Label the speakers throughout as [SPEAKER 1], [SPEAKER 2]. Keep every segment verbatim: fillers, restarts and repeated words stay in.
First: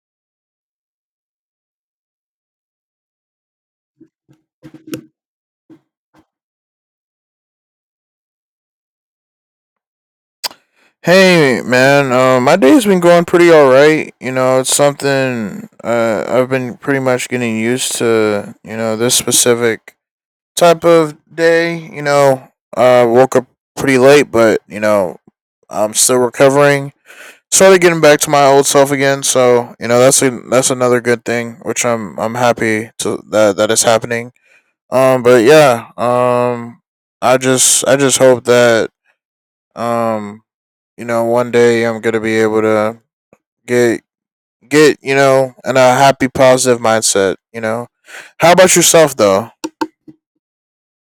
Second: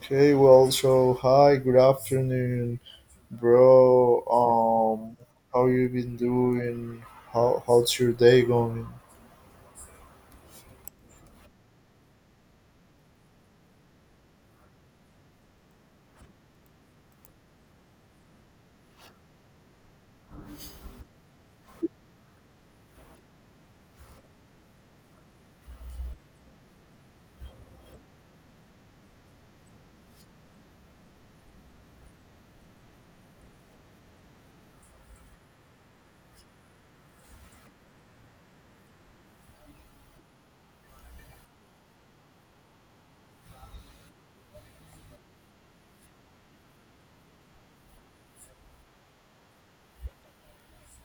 [SPEAKER 1] Okay, well, so hi, good afternoon, bro. Um, how you been doing? How how's your day going?
[SPEAKER 2] Hey man, uh, my day's been going pretty all right. You know, it's something uh, I've been pretty much getting used to. You know, this specific type of day. You know, uh, woke up pretty late, but you know, I'm still recovering. Started getting back to my old self again, so you know that's a, that's another good thing, which I'm I'm happy to that that is happening. Um, but yeah, um, I just I just hope that um you know, one day I'm gonna be able to get get you know, in a happy, positive mindset. You know, how about yourself though?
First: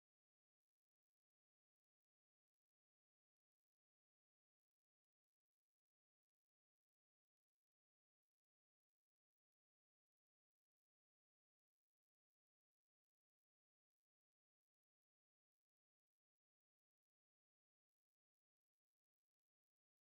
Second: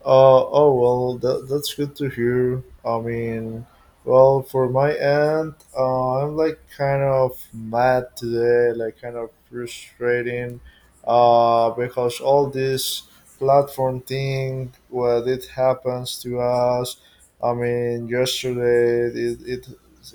[SPEAKER 1] Uh, oh well, that, that's good to hear. I mean, well, for my end, uh, I'm like kind of mad today, like kind of frustrating, uh, because all this platform thing, what it happens to us. I mean, yesterday it, it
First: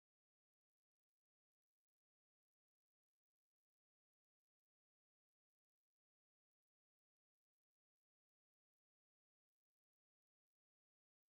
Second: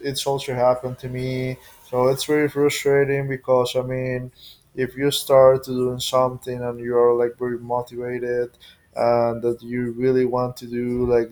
[SPEAKER 1] it's also happened to me, so it's very frustrating because I mean, if you start to doing something and you are like very motivated and that you really want to do like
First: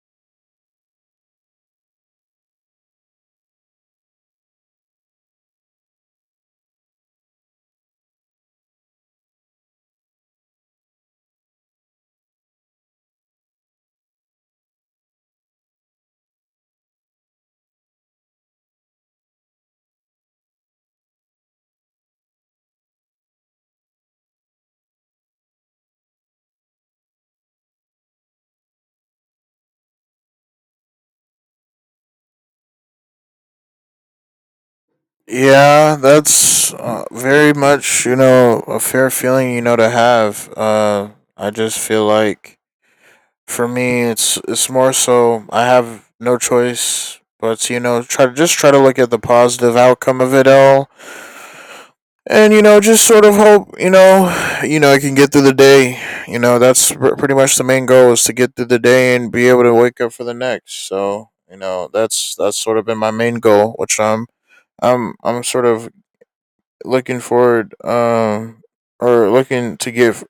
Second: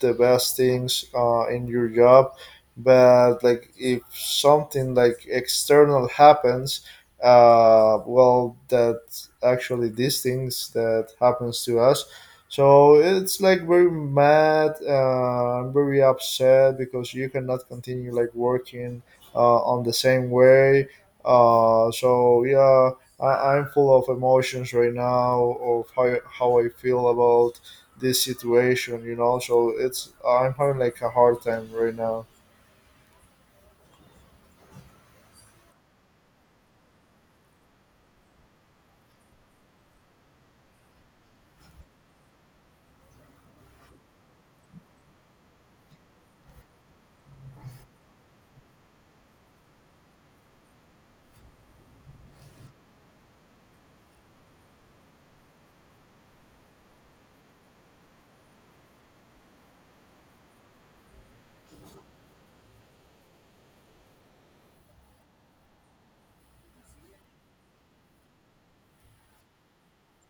[SPEAKER 1] the best things uh, in your job but like if something like external happens uh, well that actually these things that happens to us so it's like very mad uh, I'm very upset because you cannot continue like working uh, on the same way uh, so yeah, I, I'm full of emotions right now of how, how I feel about this situation, you know. So it's I'm having like a hard time right now.
[SPEAKER 2] Yeah, that's uh, very much you know a fair feeling you know to have. Uh, I just feel like for me, it's it's more so I have no choice but to, you know try to just try to look at the positive outcome of it all and you know just sort of hope you know you know I can get through the day you know that's pr- pretty much the main goal is to get through the day and be able to wake up for the next so you know that's that's sort of been my main goal which i'm i'm i'm sort of looking forward um or looking to get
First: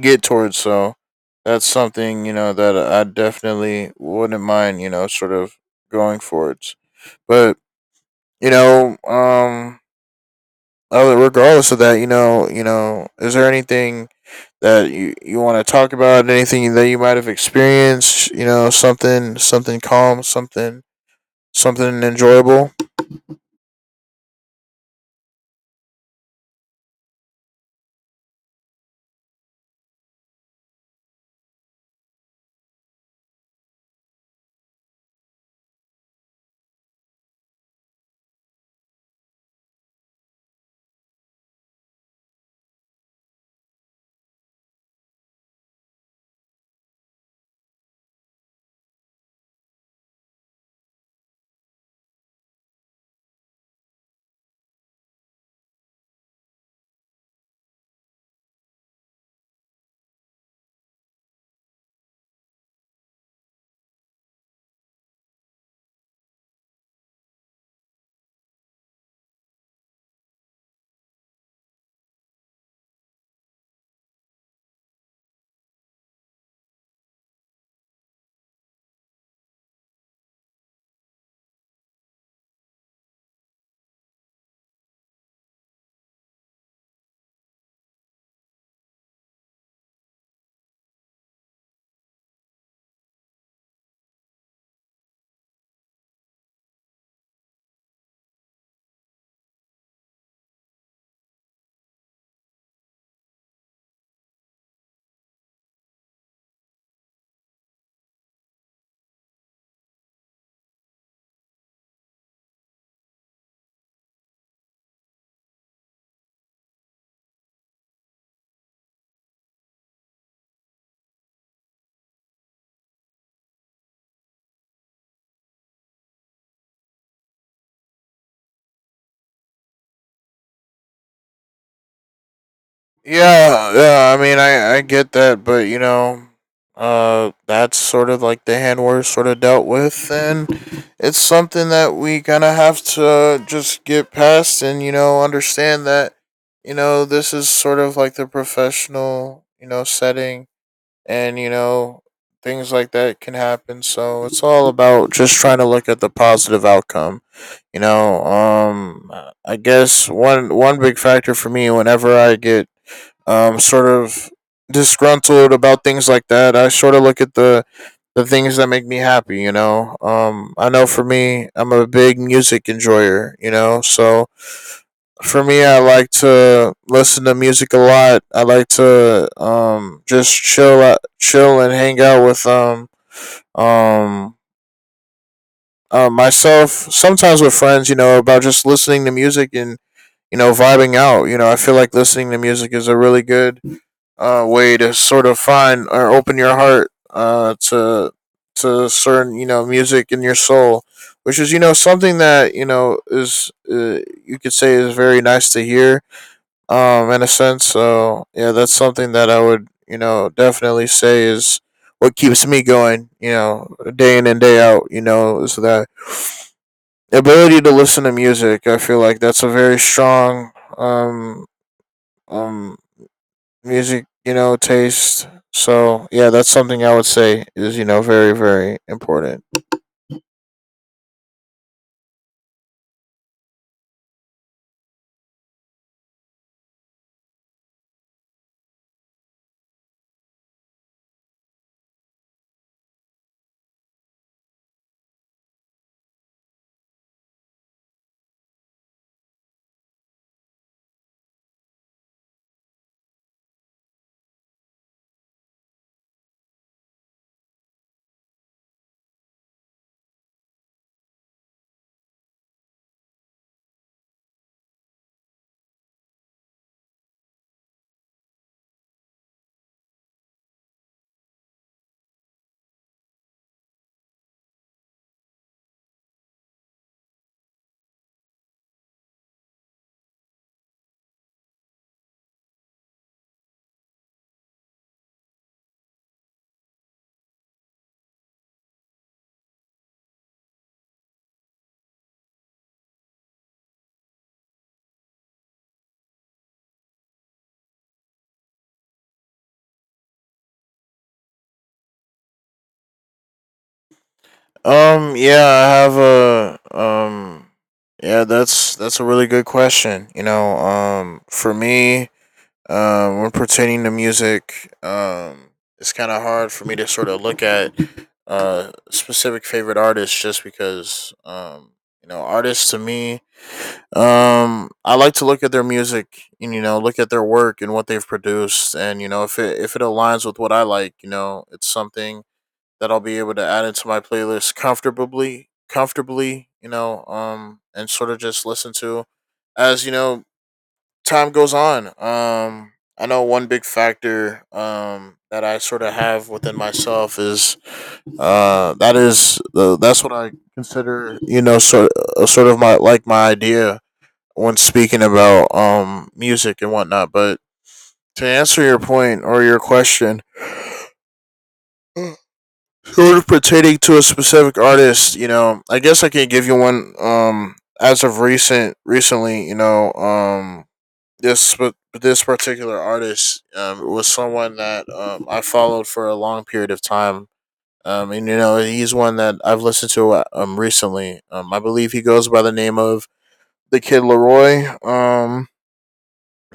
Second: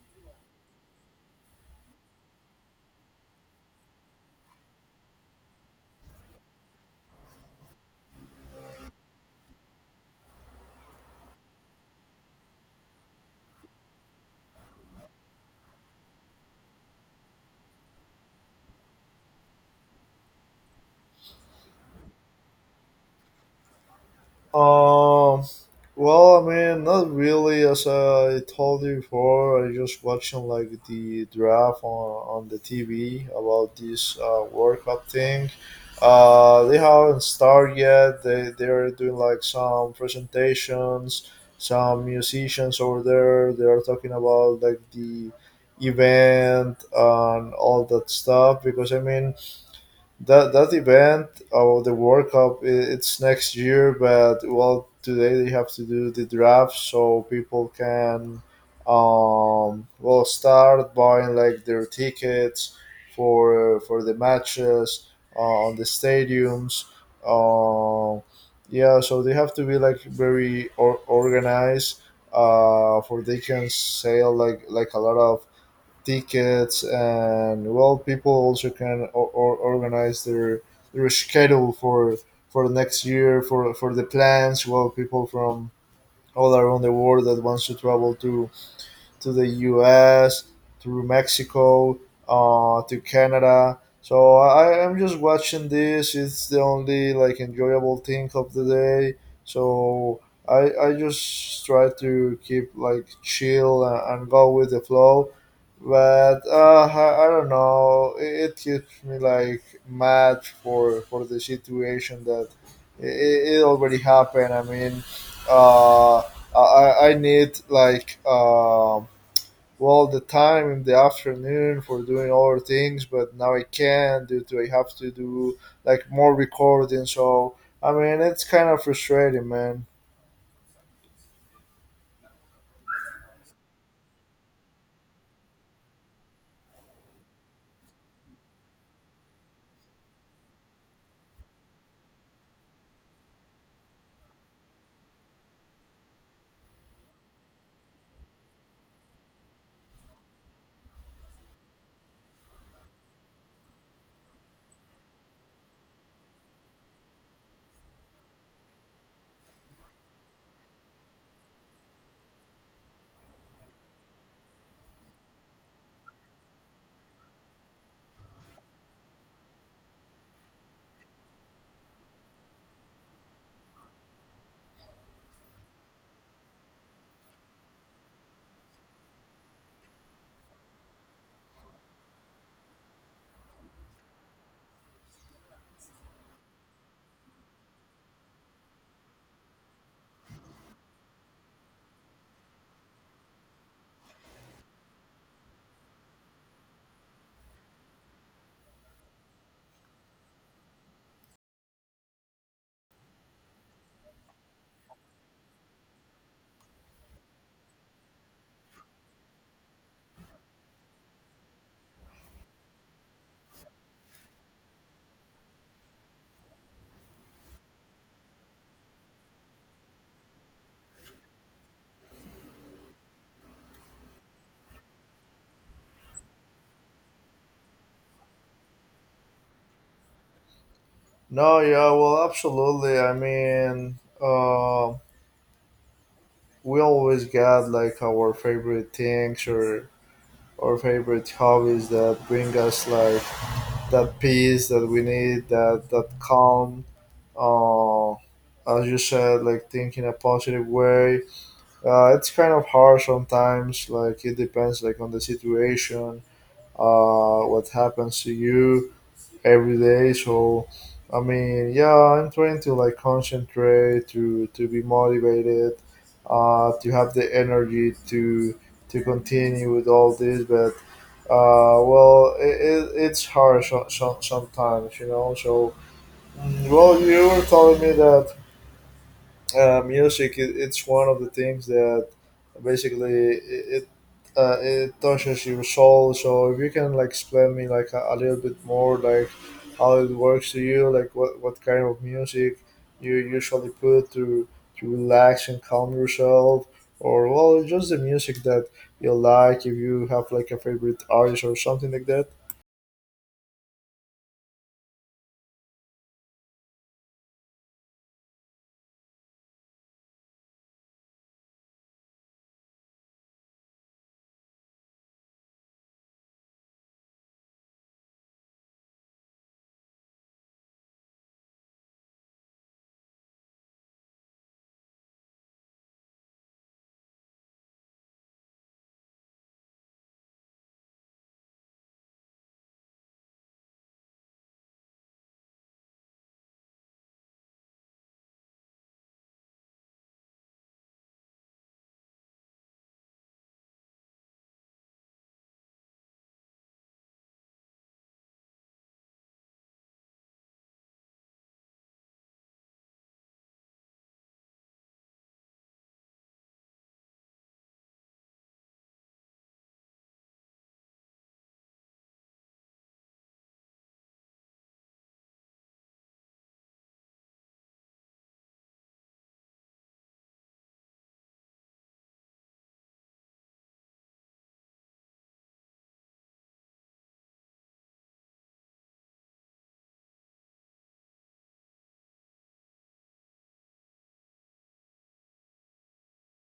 [SPEAKER 2] get towards so that's something you know that I definitely wouldn't mind you know sort of going forwards but you know um uh, regardless of that, you know, you know, is there anything that you, you want to talk about? Anything that you might have experienced? You know, something something calm, something something enjoyable.
[SPEAKER 1] Um, well, I mean, not really. As I told you before, I just watching like the draft on, on the T V about this uh, World Cup thing. Uh, they haven't started yet. They they're doing like some presentations. Some musicians over there. They are talking about like the event and all that stuff. Because I mean, that that event or the World Cup, i- it's next year. But well, today they have to do the draft so people can, um, well, start buying like their tickets for for the matches uh, on the stadiums. Um, yeah, so they have to be like very or- organized. Uh, for they can sell like like a lot of tickets, and well, people also can or, or organize their their schedule for for the next year for for the plans. Well, people from all around the world that wants to travel to to the U S, through Mexico, uh, to Canada. So I, I'm just watching this. It's the only like enjoyable thing of the day. So I I just try to keep like chill and, and go with the flow. But uh, I, I don't know. It, it keeps me like mad for for the situation that it, it already happened. I mean, uh, I I I need like um well the time in the afternoon for doing other things but now I can't due to I have to do like more recording, so I mean it's kind of frustrating, man.
[SPEAKER 2] Yeah, yeah. I mean, I I get that, but you know, uh, that's sort of like the hand we're sort of dealt with, and it's something that we kind of have to just get past, and you know, understand that you know this is sort of like the professional you know setting and you know things like that can happen so it's all about just trying to look at the positive outcome you know um I guess one one big factor for me whenever I get um sort of disgruntled about things like that I sort of look at the the things that make me happy you know um I know for me I'm a big music enjoyer you know so for me, I like to listen to music a lot. I like to um just chill out, chill and hang out with um um uh, myself. Sometimes with friends, you know, about just listening to music and you know vibing out. You know, I feel like listening to music is a really good uh way to sort of find or open your heart uh to to certain you know music in your soul. Which is, you know, something that you know is uh, you could say is very nice to hear um, in a sense. So yeah, that's something that I would, you know, definitely say is what keeps me going, you know, day in and day out, you know, is that ability to listen to music. I feel like that's a very strong um um music, you know, taste. So yeah, that's something I would say is, you know, very, very important.
[SPEAKER 1] No yeah well, absolutely, I mean, uh, we always got like our favorite things or our favorite hobbies that bring us like that peace that we need, that that calm, uh, as you said, like think in a positive way. Uh, it's kind of hard sometimes. Like it depends, like on the situation, uh, what happens to you every day. So, I mean, yeah, I'm trying to like concentrate to to be motivated, uh, to have the energy to to continue with all this. But, uh, well, it, it, it's hard so, so, sometimes, you know. So, mm, well, you were telling me that uh, music it, it's one of the things that basically it it, uh, it touches your soul, so if you can like explain me like a, a little bit more like how it works to you, like what, what kind of music you usually put to to relax and calm yourself, or well just the music that you like, if you have like a favorite artist or something like that.
[SPEAKER 2] Um, yeah, I have a um yeah, that's that's a really good question. You know, um for me, Um, when pertaining to music, um, it's kind of hard for me to sort of look at uh specific favorite artists just because um you know artists to me um I like to look at their music and you know look at their work and what they've produced and you know if it if it aligns with what I like you know it's something that I'll be able to add into my playlist comfortably comfortably you know um and sort of just listen to as you know time goes on, um, I know one big factor um, that I sort of have within myself is uh, that is the that's what I consider you know sort uh, sort of my like my idea when speaking about um, music and whatnot. But to answer your point or your question, sort of pertaining to a specific artist, you know, I guess I can give you one um, as of recent recently. You know, um, this but this particular artist um, was someone that um, I followed for a long period of time. Um, and you know he's one that I've listened to uh, um recently. Um, I believe he goes by the name of the Kid Leroy. Um,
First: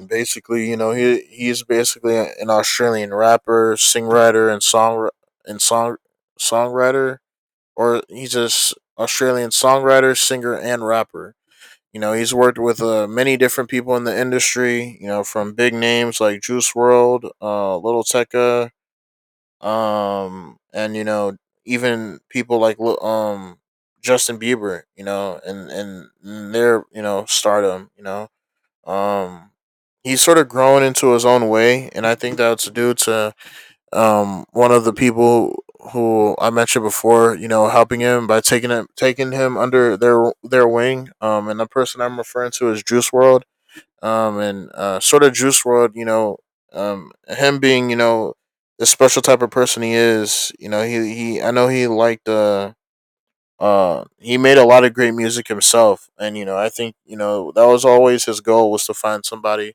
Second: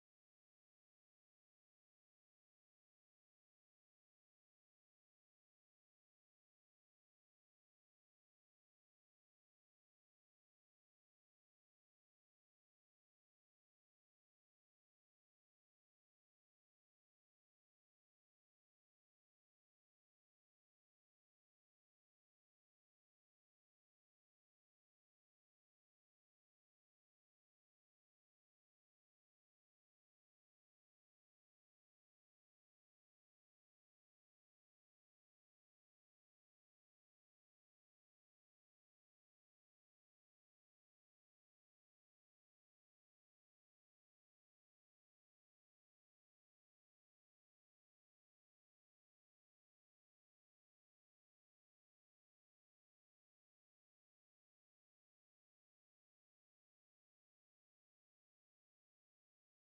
[SPEAKER 2] Basically, you know he he's basically an Australian rapper, songwriter, and song and song songwriter, or he's just Australian songwriter, singer, and rapper. You know, he's worked with uh, many different people in the industry. You know, from big names like Juice World, uh, Little Tekka, um, and you know, even people like um Justin Bieber. You know, and and their you know stardom. You know, um, he's sort of grown into his own way, and I think that's due to um, one of the people who I mentioned before, you know, helping him by taking him taking him under their their wing. Um, and the person I'm referring to is Juice World. Um, and uh, sort of Juice World, you know, um, him being, you know, the special type of person he is, you know, he he I know he liked uh uh he made a lot of great music himself and you know I think you know that was always his goal was to find somebody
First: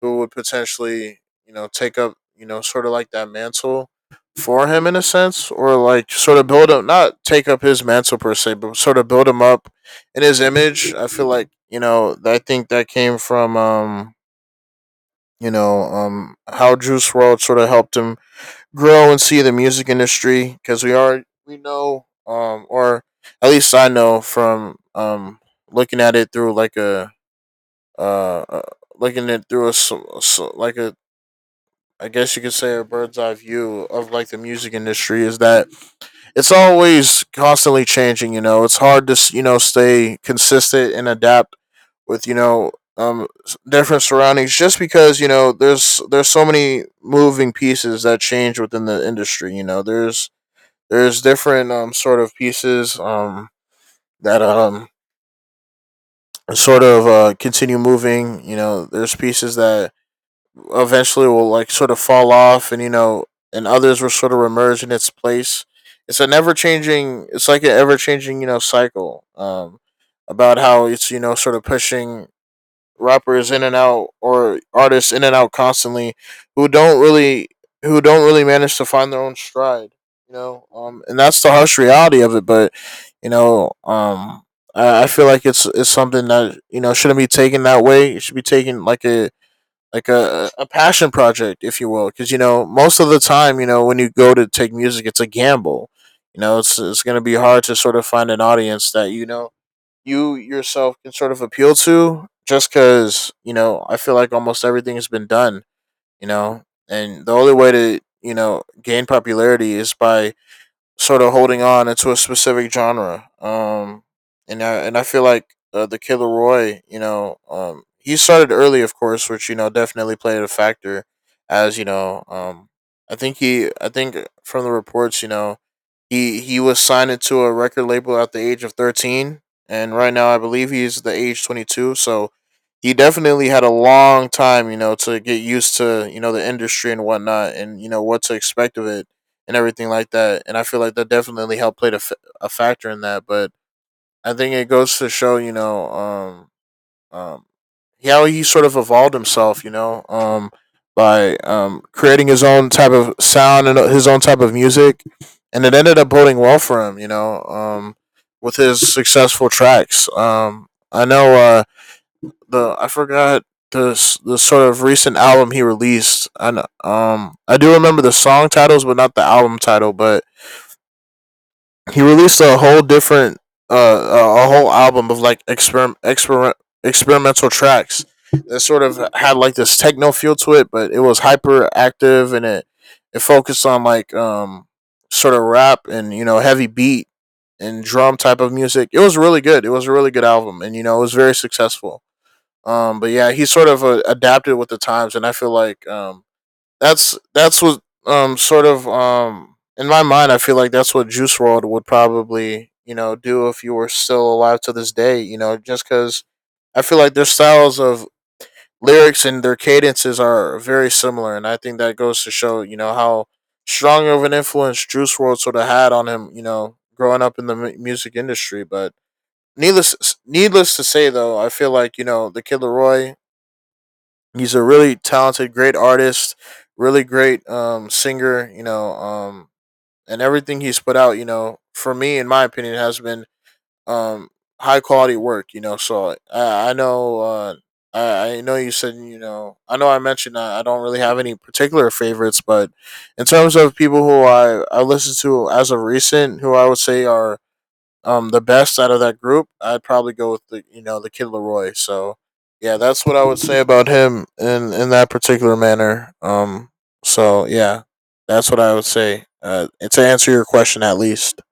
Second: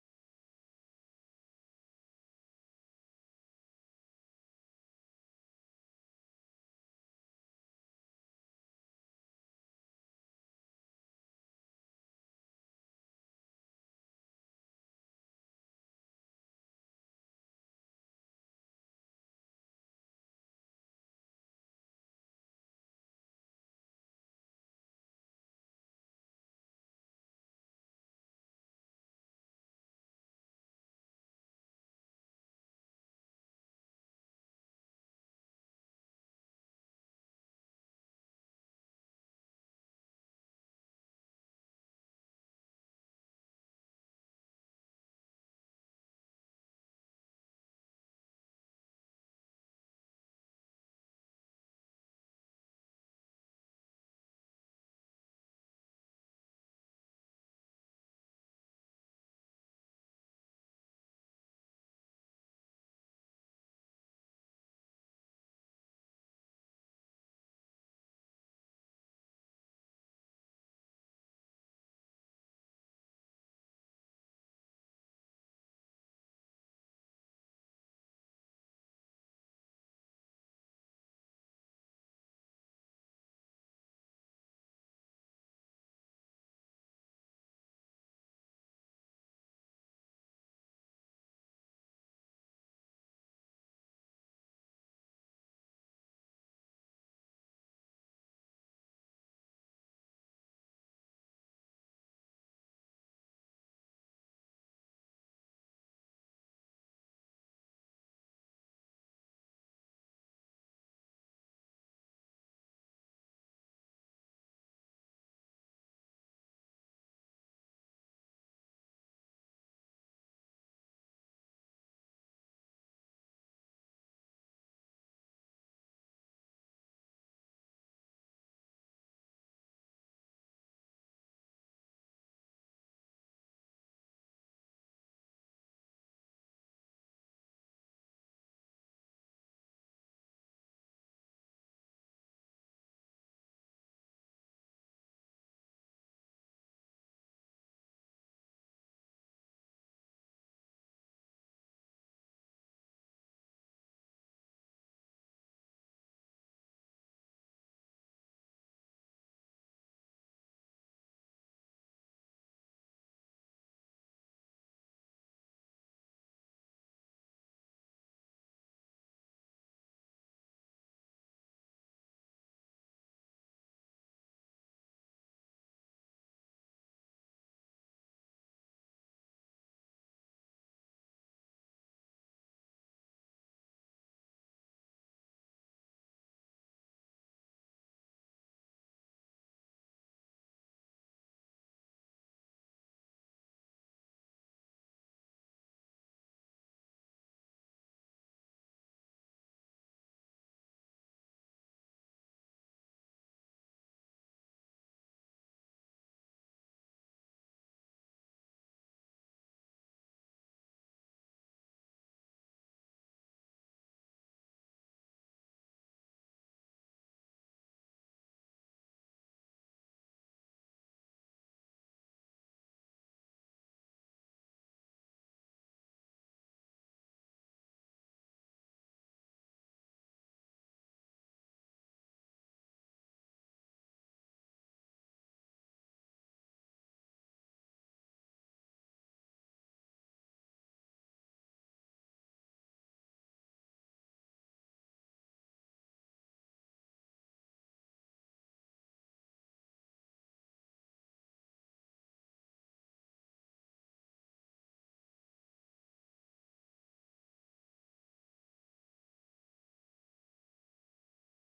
[SPEAKER 2] who would potentially, you know, take up, you know, sort of like that mantle for him in a sense, or like sort of build up, not take up his mantle per se, but sort of build him up in his image. I feel like, you know, I think that came from, um, you know, um, how Juice World sort of helped him grow and see the music industry because we are, we know, um, or at least I know from, um, looking at it through like a, uh, uh looking at it through a like a I guess you could say a bird's eye view of like the music industry is that it's always constantly changing. You know, it's hard to you know stay consistent and adapt with you know um different surroundings just because you know there's there's so many moving pieces that change within the industry. You know, there's there's different um sort of pieces um that um sort of uh continue moving. You know, there's pieces that eventually will like sort of fall off, and you know, and others will sort of emerge in its place. It's an ever changing. It's like an ever changing, you know, cycle. Um, about how it's you know sort of pushing rappers in and out or artists in and out constantly, who don't really who don't really manage to find their own stride. You know, um, and that's the harsh reality of it. But you know, um, I, I feel like it's it's something that you know shouldn't be taken that way. It should be taken like a like a, a passion project, if you will, because you know most of the time, you know when you go to take music, it's a gamble. You know, it's it's gonna be hard to sort of find an audience that you know you yourself can sort of appeal to, just because you know I feel like almost everything has been done. You know, and the only way to you know gain popularity is by sort of holding on into a specific genre. Um, and I and I feel like uh, the Killer Roy, you know, um, he started early, of course, which you know definitely played a factor. As you know, um, I think he, I think from the reports, you know, he he was signed into a record label at the age of thirteen, and right now I believe he's the age twenty two. So he definitely had a long time, you know, to get used to you know the industry and whatnot, and you know what to expect of it and everything like that. And I feel like that definitely helped played a, f- a factor in that. But I think it goes to show, you know, um, um, how he sort of evolved himself, you know, um, by um, creating his own type of sound and uh, his own type of music, and it ended up boding well for him, you know, um, with his successful tracks. Um, I know uh, the I forgot the the sort of recent album he released. I know, um I do remember the song titles, but not the album title. But he released a whole different uh a whole album of like experiment experiment experimental tracks that sort of had like this techno feel to it, but it was hyperactive and it it focused on like um sort of rap and you know heavy beat and drum type of music. It was really good. It was a really good album, and you know it was very successful. Um, but yeah, he sort of uh, adapted with the times, and I feel like um that's that's what um sort of um in my mind I feel like that's what Juice World would probably you know do if you were still alive to this day. You know, just because I feel like their styles of lyrics and their cadences are very similar, and I think that goes to show you know how strong of an influence Juice World sort of had on him. You know, growing up in the mu- music industry, but. Needless, needless to say, though, I feel like you know the Kid Leroy. He's a really talented, great artist, really great um, singer, you know, um, and everything he's put out, you know, for me, in my opinion, has been um, high quality work, you know. So I, I know, uh, I, I know you said, you know, I know I mentioned I, I don't really have any particular favorites, but in terms of people who I, I listen to as of recent, who I would say are um the best out of that group, I'd probably go with the you know the kid Leroy. So yeah, that's what I would say about him in in that particular manner. Um, so yeah, that's what I would say. Uh, to answer your question, at least.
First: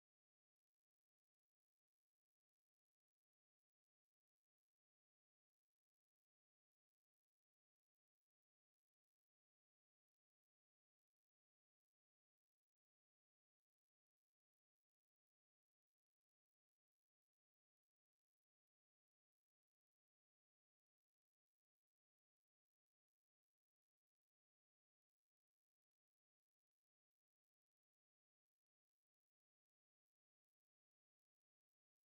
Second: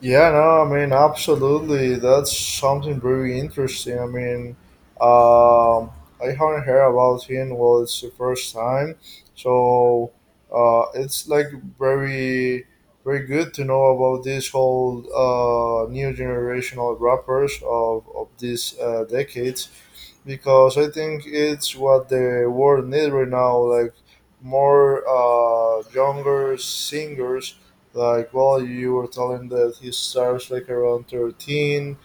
[SPEAKER 1] Yeah, no, I mean, absolutely. That's something very interesting. I mean, um, I haven't heard about him. Well, it's the first time, so uh, it's like very, very good to know about this whole uh, new generational rappers of of these uh, decades, because I think it's what the world needs right now, like more uh, younger singers. Like, well, you were telling that he starts like around thirteen.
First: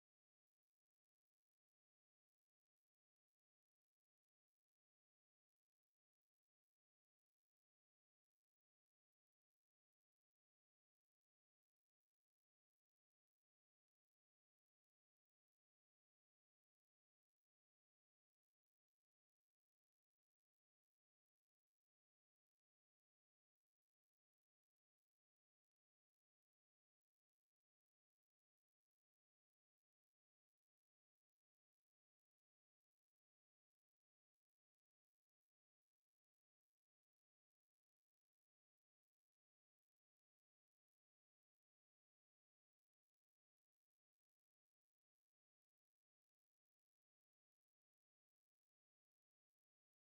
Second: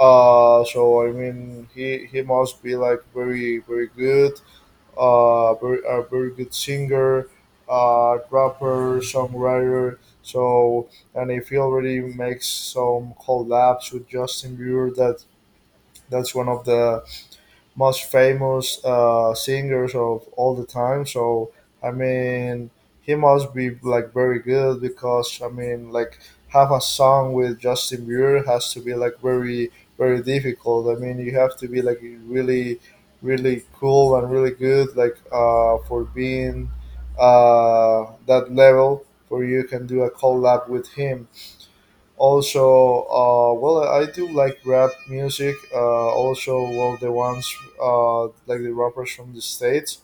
[SPEAKER 1] Uh, so I mean, he he must be like very very good. Uh, very, a very good singer, uh, rapper, songwriter. So and if he already makes some collabs with Justin Bieber, that that's one of the most famous uh, singers of all the time. So I mean, he must be like very good because I mean, like have a song with Justin Bieber has to be like very very difficult. I mean, you have to be like really really cool and really good like uh, for being uh, that level for you can do a collab with him. Also uh, well I do like rap music, uh, also, well, the ones uh, like the rappers from the states,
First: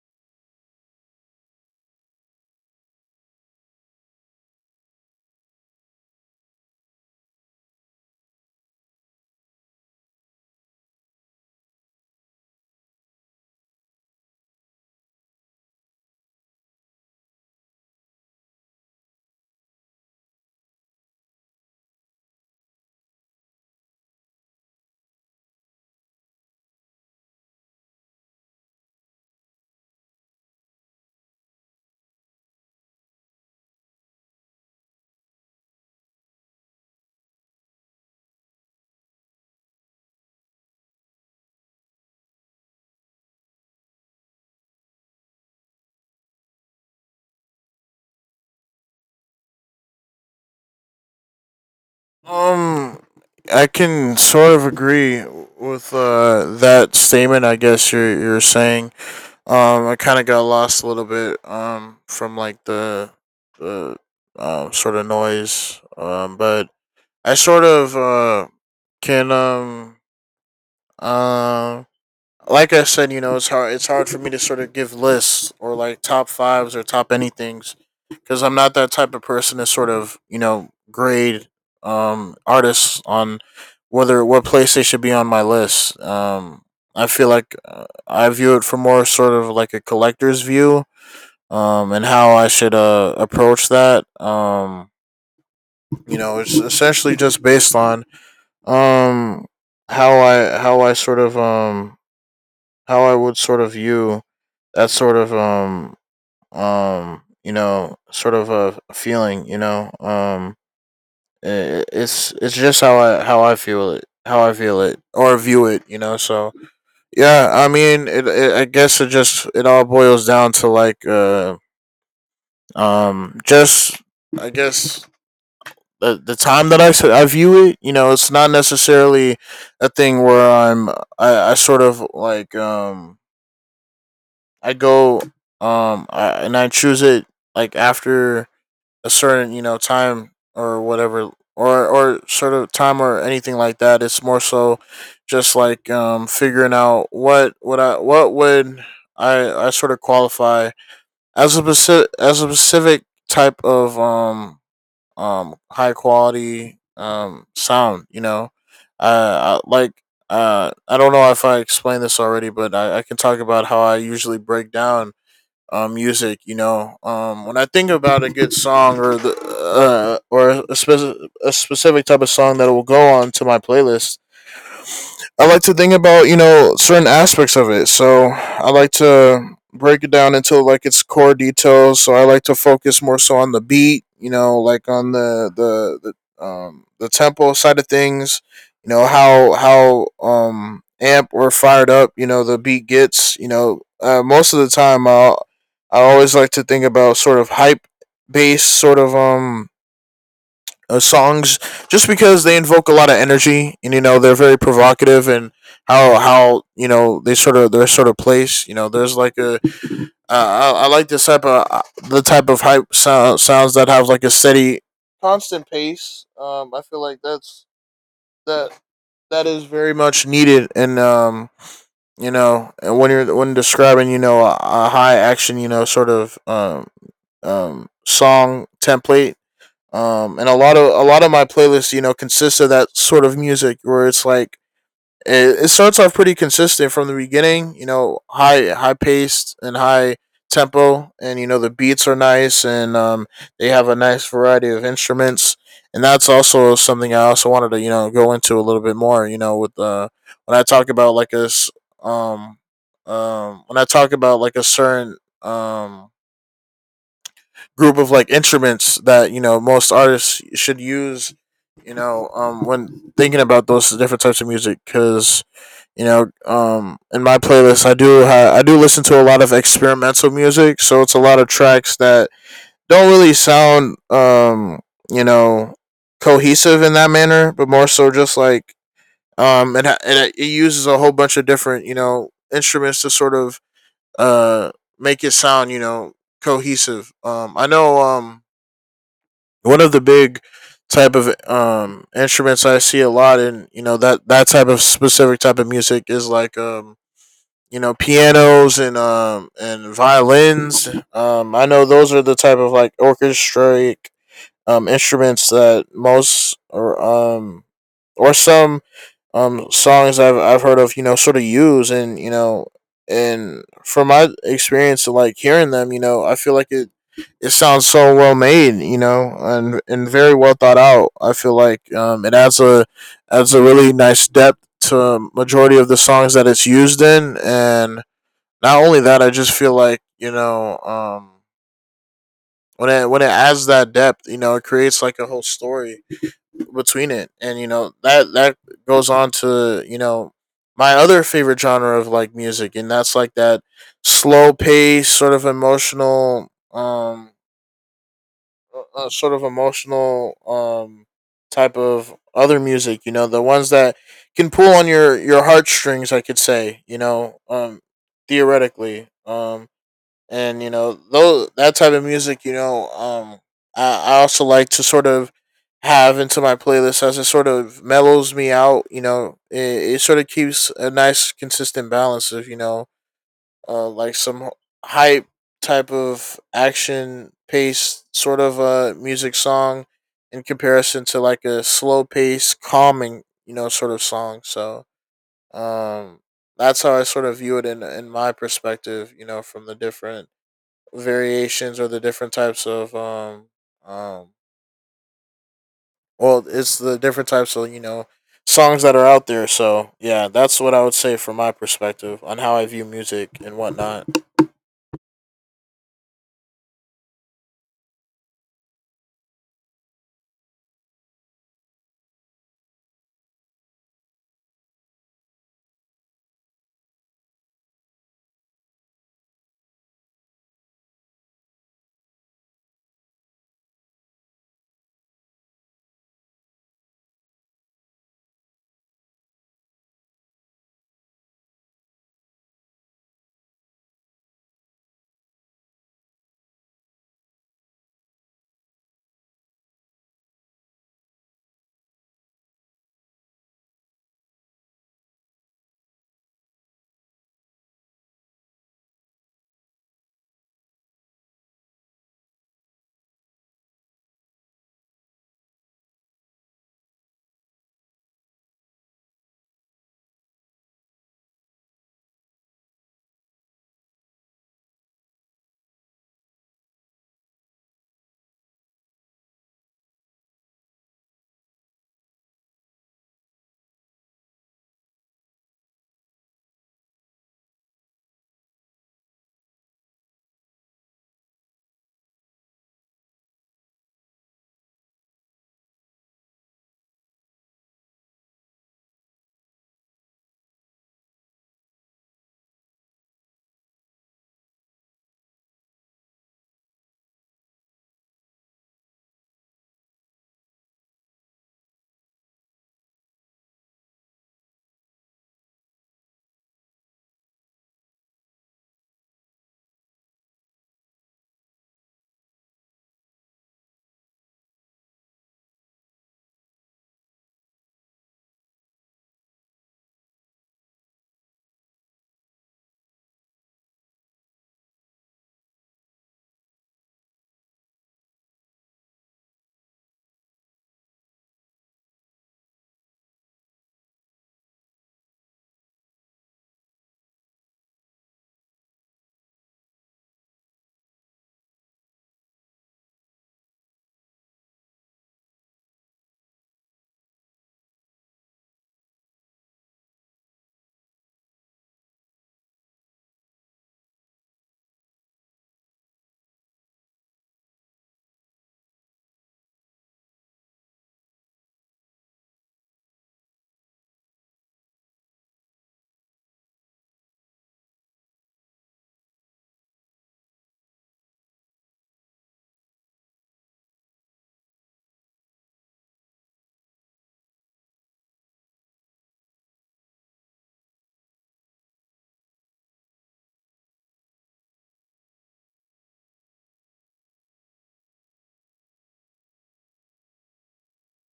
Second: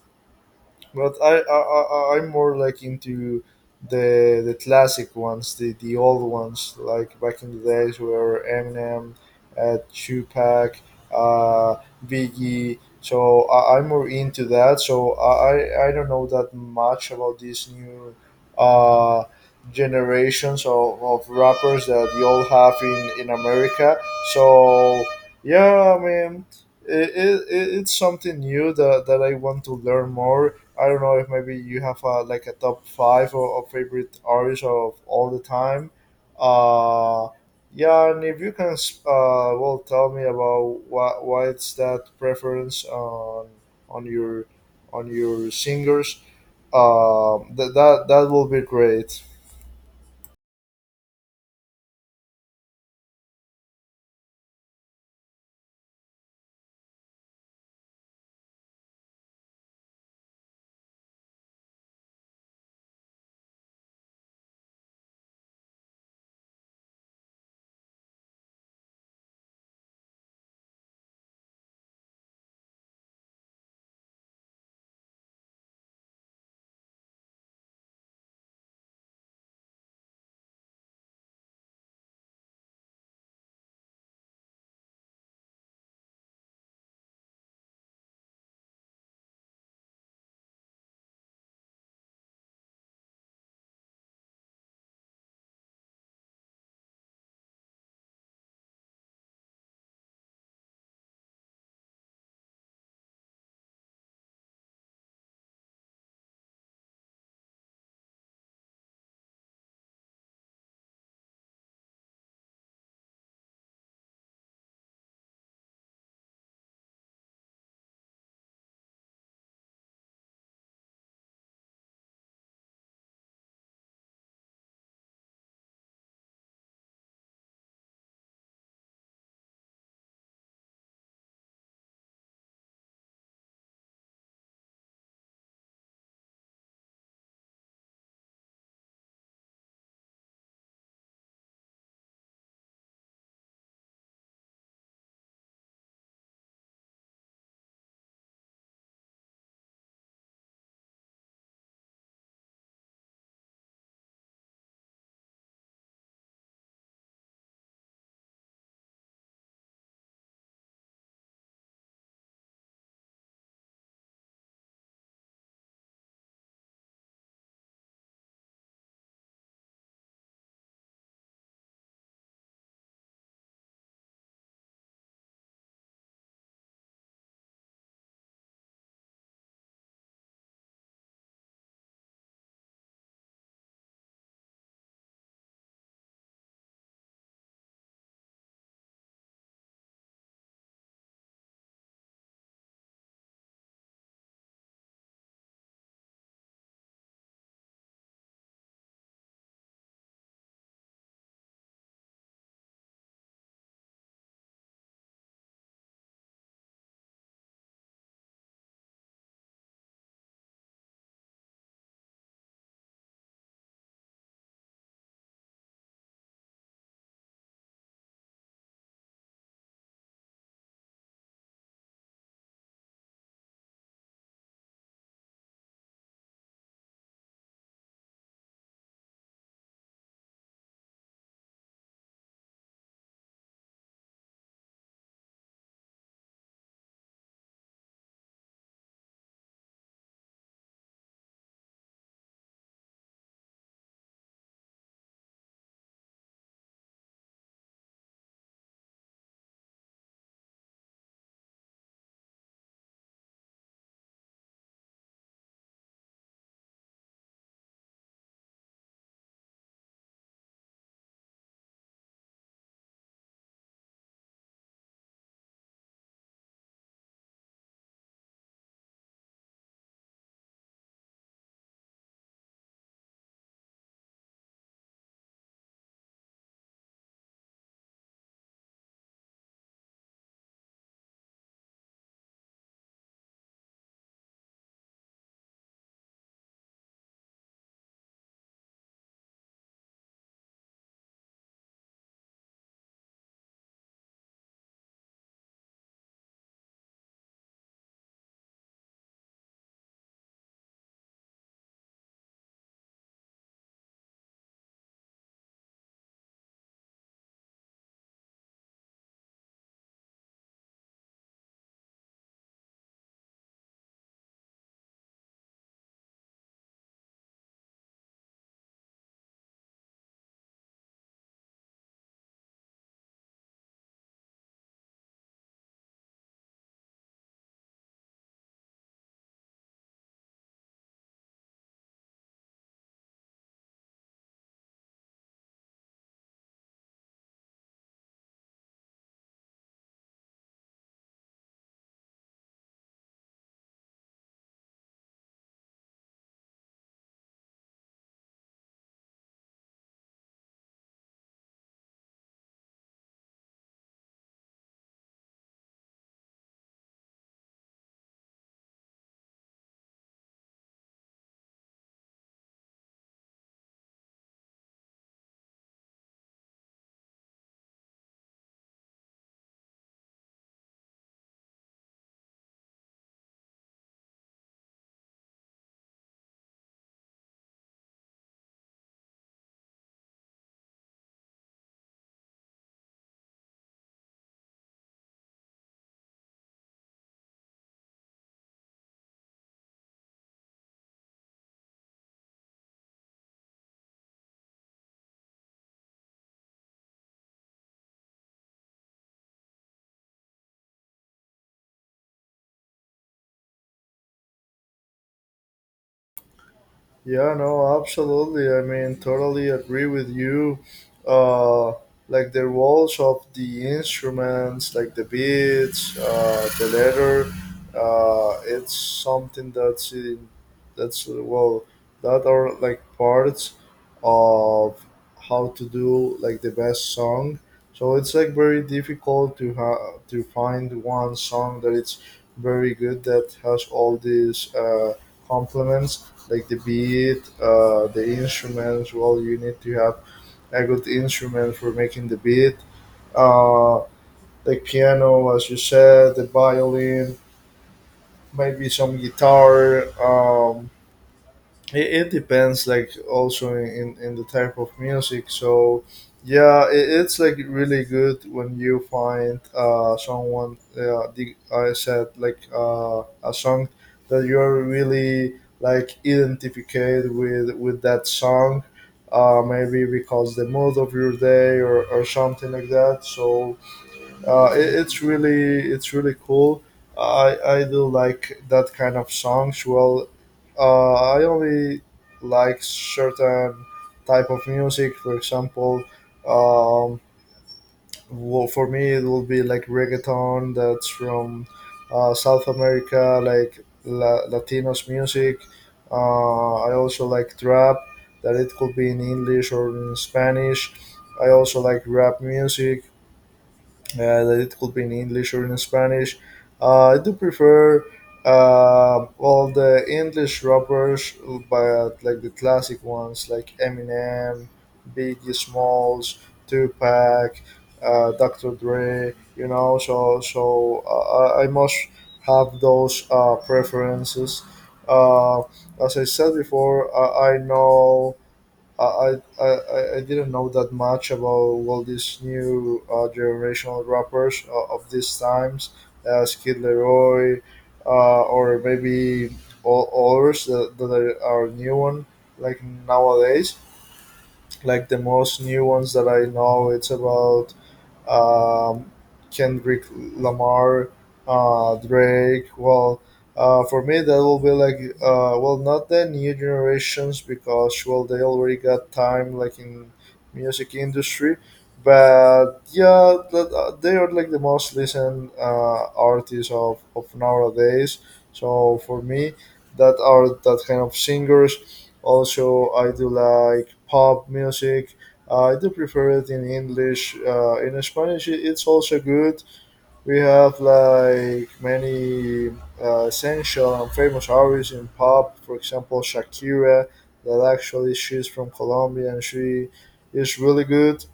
[SPEAKER 1] but I, I, I I'm more like into the the classic ones, the the old ones, like back in the days where Eminem, uh, Tupac, uh, Biggie. So I, I'm more into that. So I I I don't know that much about these new uh, generations of, of rappers that you all have in in America. So yeah, I mean. It, it, it's something new that, that I want to learn more. I don't know if maybe you have uh, like a top five or of favorite artists of all the time. Uh, yeah, and if you can, uh, well, tell me about why, why it's that preference on on your on your singers. Um, that that that will be great.
[SPEAKER 2] Um, I can sort of agree with uh that statement. I guess you're you're saying. Um, I kind of got lost a little bit. Um, from like the the um uh, sort of noise. Um, but I sort of uh, can um um like I said, you know, it's hard it's hard for me to sort of give lists or like top fives or top anythings because I'm not that type of person to sort of you know grade um artists on whether what place they should be on my list. Um, I feel like uh, I view it from more sort of like a collector's view. Um, and how I should uh approach that. Um, you know, it's essentially just based on um how i how I sort of um how I would sort of view that sort of um um you know sort of a feeling you know um I it's it's just how i how I feel it how i feel it or view it you know so yeah I mean it, it I guess it just it all boils down to like uh um just I guess the the time that I I view it, you know, it's not necessarily a thing where I'm I, I sort of like um I go um I, and I choose it like after a certain you know time or whatever or or sort of time or anything like that. It's more so just like um figuring out what would I what would I I sort of qualify as a specific as a specific type of um um high quality um sound you know uh I, like uh I don't know if I explained this already but I, I can talk about how I usually break down um music you know um when I think about a good song or the uh or a, spec- a specific type of song that will go on to my playlist. I like to think about, you know, certain aspects of it. So I like to break it down into like its core details. So I like to focus more so on the beat, you know, like on the the, the um the tempo side of things, you know, how how um amp or fired up, you know, the beat gets, you know, uh, most of the time I I always like to think about sort of hype based sort of um uh, songs just because they invoke a lot of energy and you know they're very provocative and how how you know they sort of their sort of place you know there's like a uh, I, I like this type of uh, the type of hype sound, sounds that have like a steady constant pace um I feel like that's that that is very much needed and um you know and when you're when describing you know a, a high action you know sort of um um song template um and a lot of a lot of my playlists you know consist of that sort of music where it's like it, it starts off pretty consistent from the beginning you know high high paced and high tempo and you know the beats are nice and um they have a nice variety of instruments, and that's also something I also wanted to you know go into a little bit more you know with uh when I talk about like a s- um um when I talk about like a certain um group of like instruments that you know most artists should use, you know um when thinking about those different types of music. Because you know um in my playlist i do ha- I do listen to a lot of experimental music so it's a lot of tracks that don't really sound um you know cohesive in that manner but more so just like um and it, ha- it uses a whole bunch of different you know instruments to sort of uh make it sound you know cohesive. Um i know um one of the big type of um instruments I see a lot in you know that that type of specific type of music is like um you know pianos and um and violins. Um, I know those are the type of like orchestraic um instruments that most or um or some um songs I've I've heard of, you know, sort of use, and you know and from my experience like hearing them, you know, I feel like it it sounds so well made, you know, and and very well thought out. I feel like um it adds a adds a really nice depth to majority of the songs that it's used in, and not only that, I just feel like, you know, um when it when it adds that depth, you know, it creates like a whole story between it, and you know that that goes on to you know my other favorite genre of like music, and that's like that slow pace sort of emotional um uh, uh, sort of emotional um type of other music, you know, the ones that can pull on your your heartstrings, I could say, you know um theoretically. Um and you know, though that type of music, you know um I, I also like to sort of have into my playlist as it sort of mellows me out. You know it, it sort of keeps a nice consistent balance of you know uh like some hype type of action pace sort of uh music song in comparison to like a slow pace calming you know sort of song. So um that's how I sort of view it in in my perspective, you know, from the different variations or the different types of um um well, it's the different types of you know songs that are out there. So yeah, that's what I would say from my perspective on how I view music and whatnot.
[SPEAKER 1] Yeah, no, absolutely. I mean, totally agree with you. Uh, like the roles of the instruments, like the beats, uh, the letter, uh, it's something that's in, that's uh, well, that are like parts of how to do like the best song. So it's like very difficult to ha- to find one song that it's very good that has all these uh, complements like the beat, uh, the instruments. Well, you need to have a good instrument for making the beat. Uh, the piano, as you said, the violin, maybe some guitar. Um, it, it depends like also in in the type of music, so yeah, it, it's like really good when you find uh someone, uh, the, I said like uh a song that you're really like identified with with that song, uh maybe because the mood of your day or or something like that, so uh, it, it's really it's really cool. I I do like that kind of songs. Well, uh, I only like certain type of music. For example, um, well, for me it will be like reggaeton, that's from uh, South America, like La- Latinos music. Uh, I also like trap that it could be in English or in Spanish. I also like rap music uh, that it could be in English or in Spanish. Uh, I do prefer uh, all the English rappers, but like the classic ones like Eminem, Biggie Smalls, Tupac, uh, Doctor Dre. You know, so so uh, I I must have those uh, preferences. Uh, as I said before, uh, I know I, I, I I didn't know that much about all these new uh, generational rappers uh, of these times, uh, Skid Leroy, uh, or maybe all others that, that are are new one like nowadays. Like the most new ones that I know, it's about um, Kendrick Lamar, uh, Drake. Well, uh, for me, that will be like, uh, well, not the new generations because, well, they already got time, like in music industry. But yeah, that, uh, they are like the most listened uh, artists of, of nowadays. So for me, that are that kind of singers. Also, I do like pop music. Uh, I do prefer it in English. Uh, in Spanish, it- it's also good. We have like many uh, essential and famous artists in pop. For example, Shakira, that actually she's from Colombia and she is really good.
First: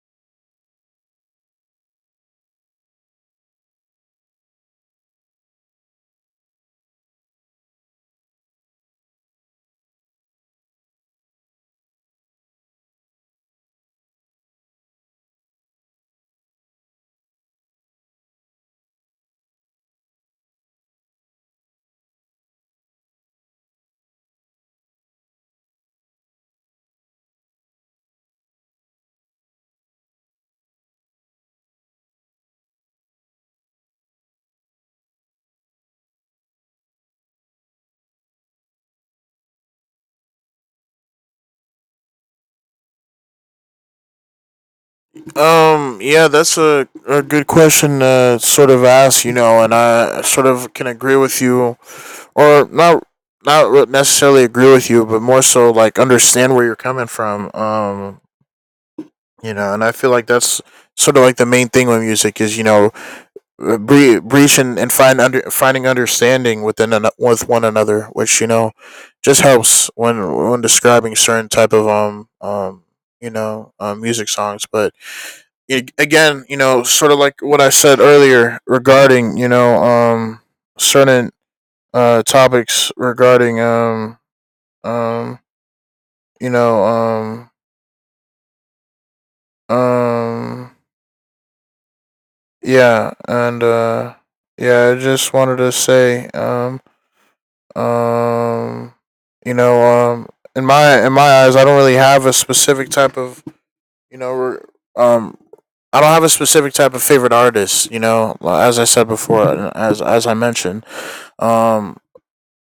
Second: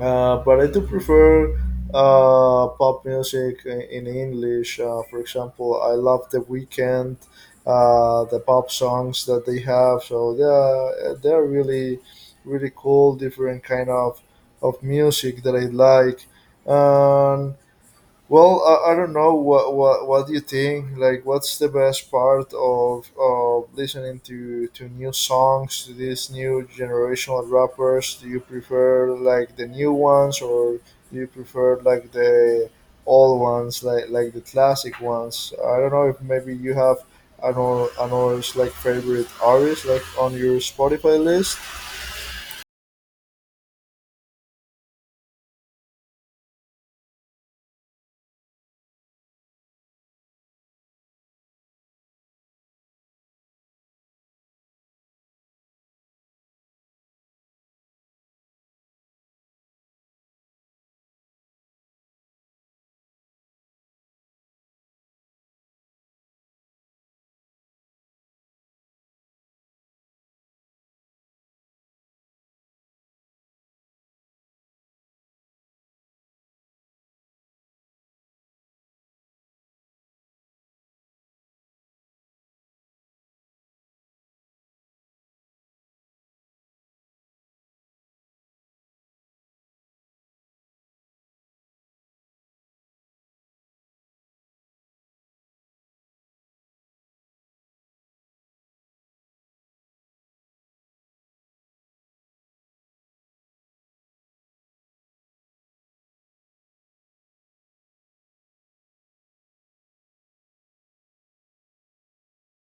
[SPEAKER 1] Uh, but I do prefer uh, pop music in in English. Uh, for example, I love The Weekend, uh, the pop songs that they have. So they're they're really really cool, different kind of of music that I like. Um, well, I, I don't know what, what what do you think? Like, what's the best part of of listening to to new songs, to these new generational rappers? Do you prefer like the new ones or do you prefer like the old ones, like like the classic ones? I don't know if maybe you have another another like favorite artist like on your Spotify list.
[SPEAKER 2] um yeah, that's a, a good question to sort of ask, you know, and I sort of can agree with you or not, not necessarily agree with you but more so like understand where you're coming from. um you know, and I feel like that's sort of like the main thing with music is you know uh, bre- breach and, and find under finding understanding within an, with one another, which you know just helps when when describing certain type of um um you know um, music songs. But a- again, you know, sort of like what I said earlier regarding you know um certain uh topics regarding um um you know um um yeah and uh yeah I just wanted to say um Um, you know, um, in my in my eyes, I don't really have a specific type of you know, re- um, I don't have a specific type of favorite artist. You know, like, as I said before, and as as I mentioned, um,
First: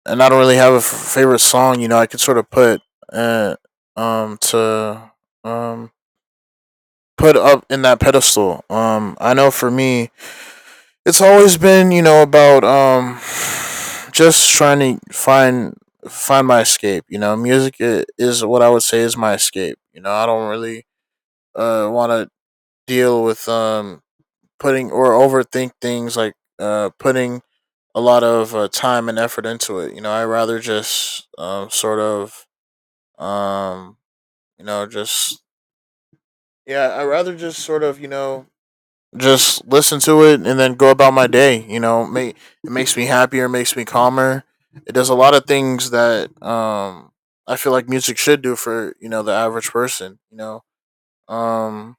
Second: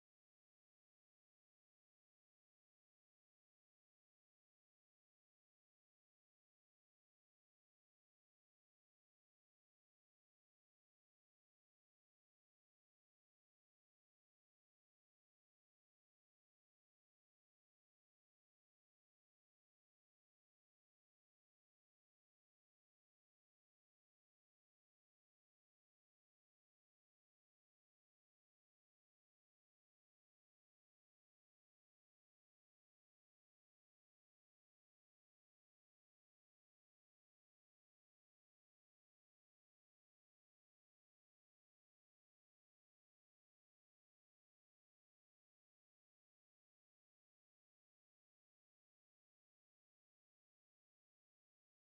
[SPEAKER 2] and I don't really have a f- favorite song. You know, I could sort of put uh, um to um put up in that pedestal. Um, I know for me, it's always been, you know about um just trying to find find my escape. You know music is what I would say is my escape. You know i don't really uh want to deal with um putting or overthink things like uh putting a lot of uh, time and effort into it. You know i rather just um sort of um you know just, yeah, I rather just sort of, you know just listen to it and then go about my day. You know, make, it makes me happier, makes me calmer. It does a lot of things that um, I feel like music should do for, you know the average person. You know, um,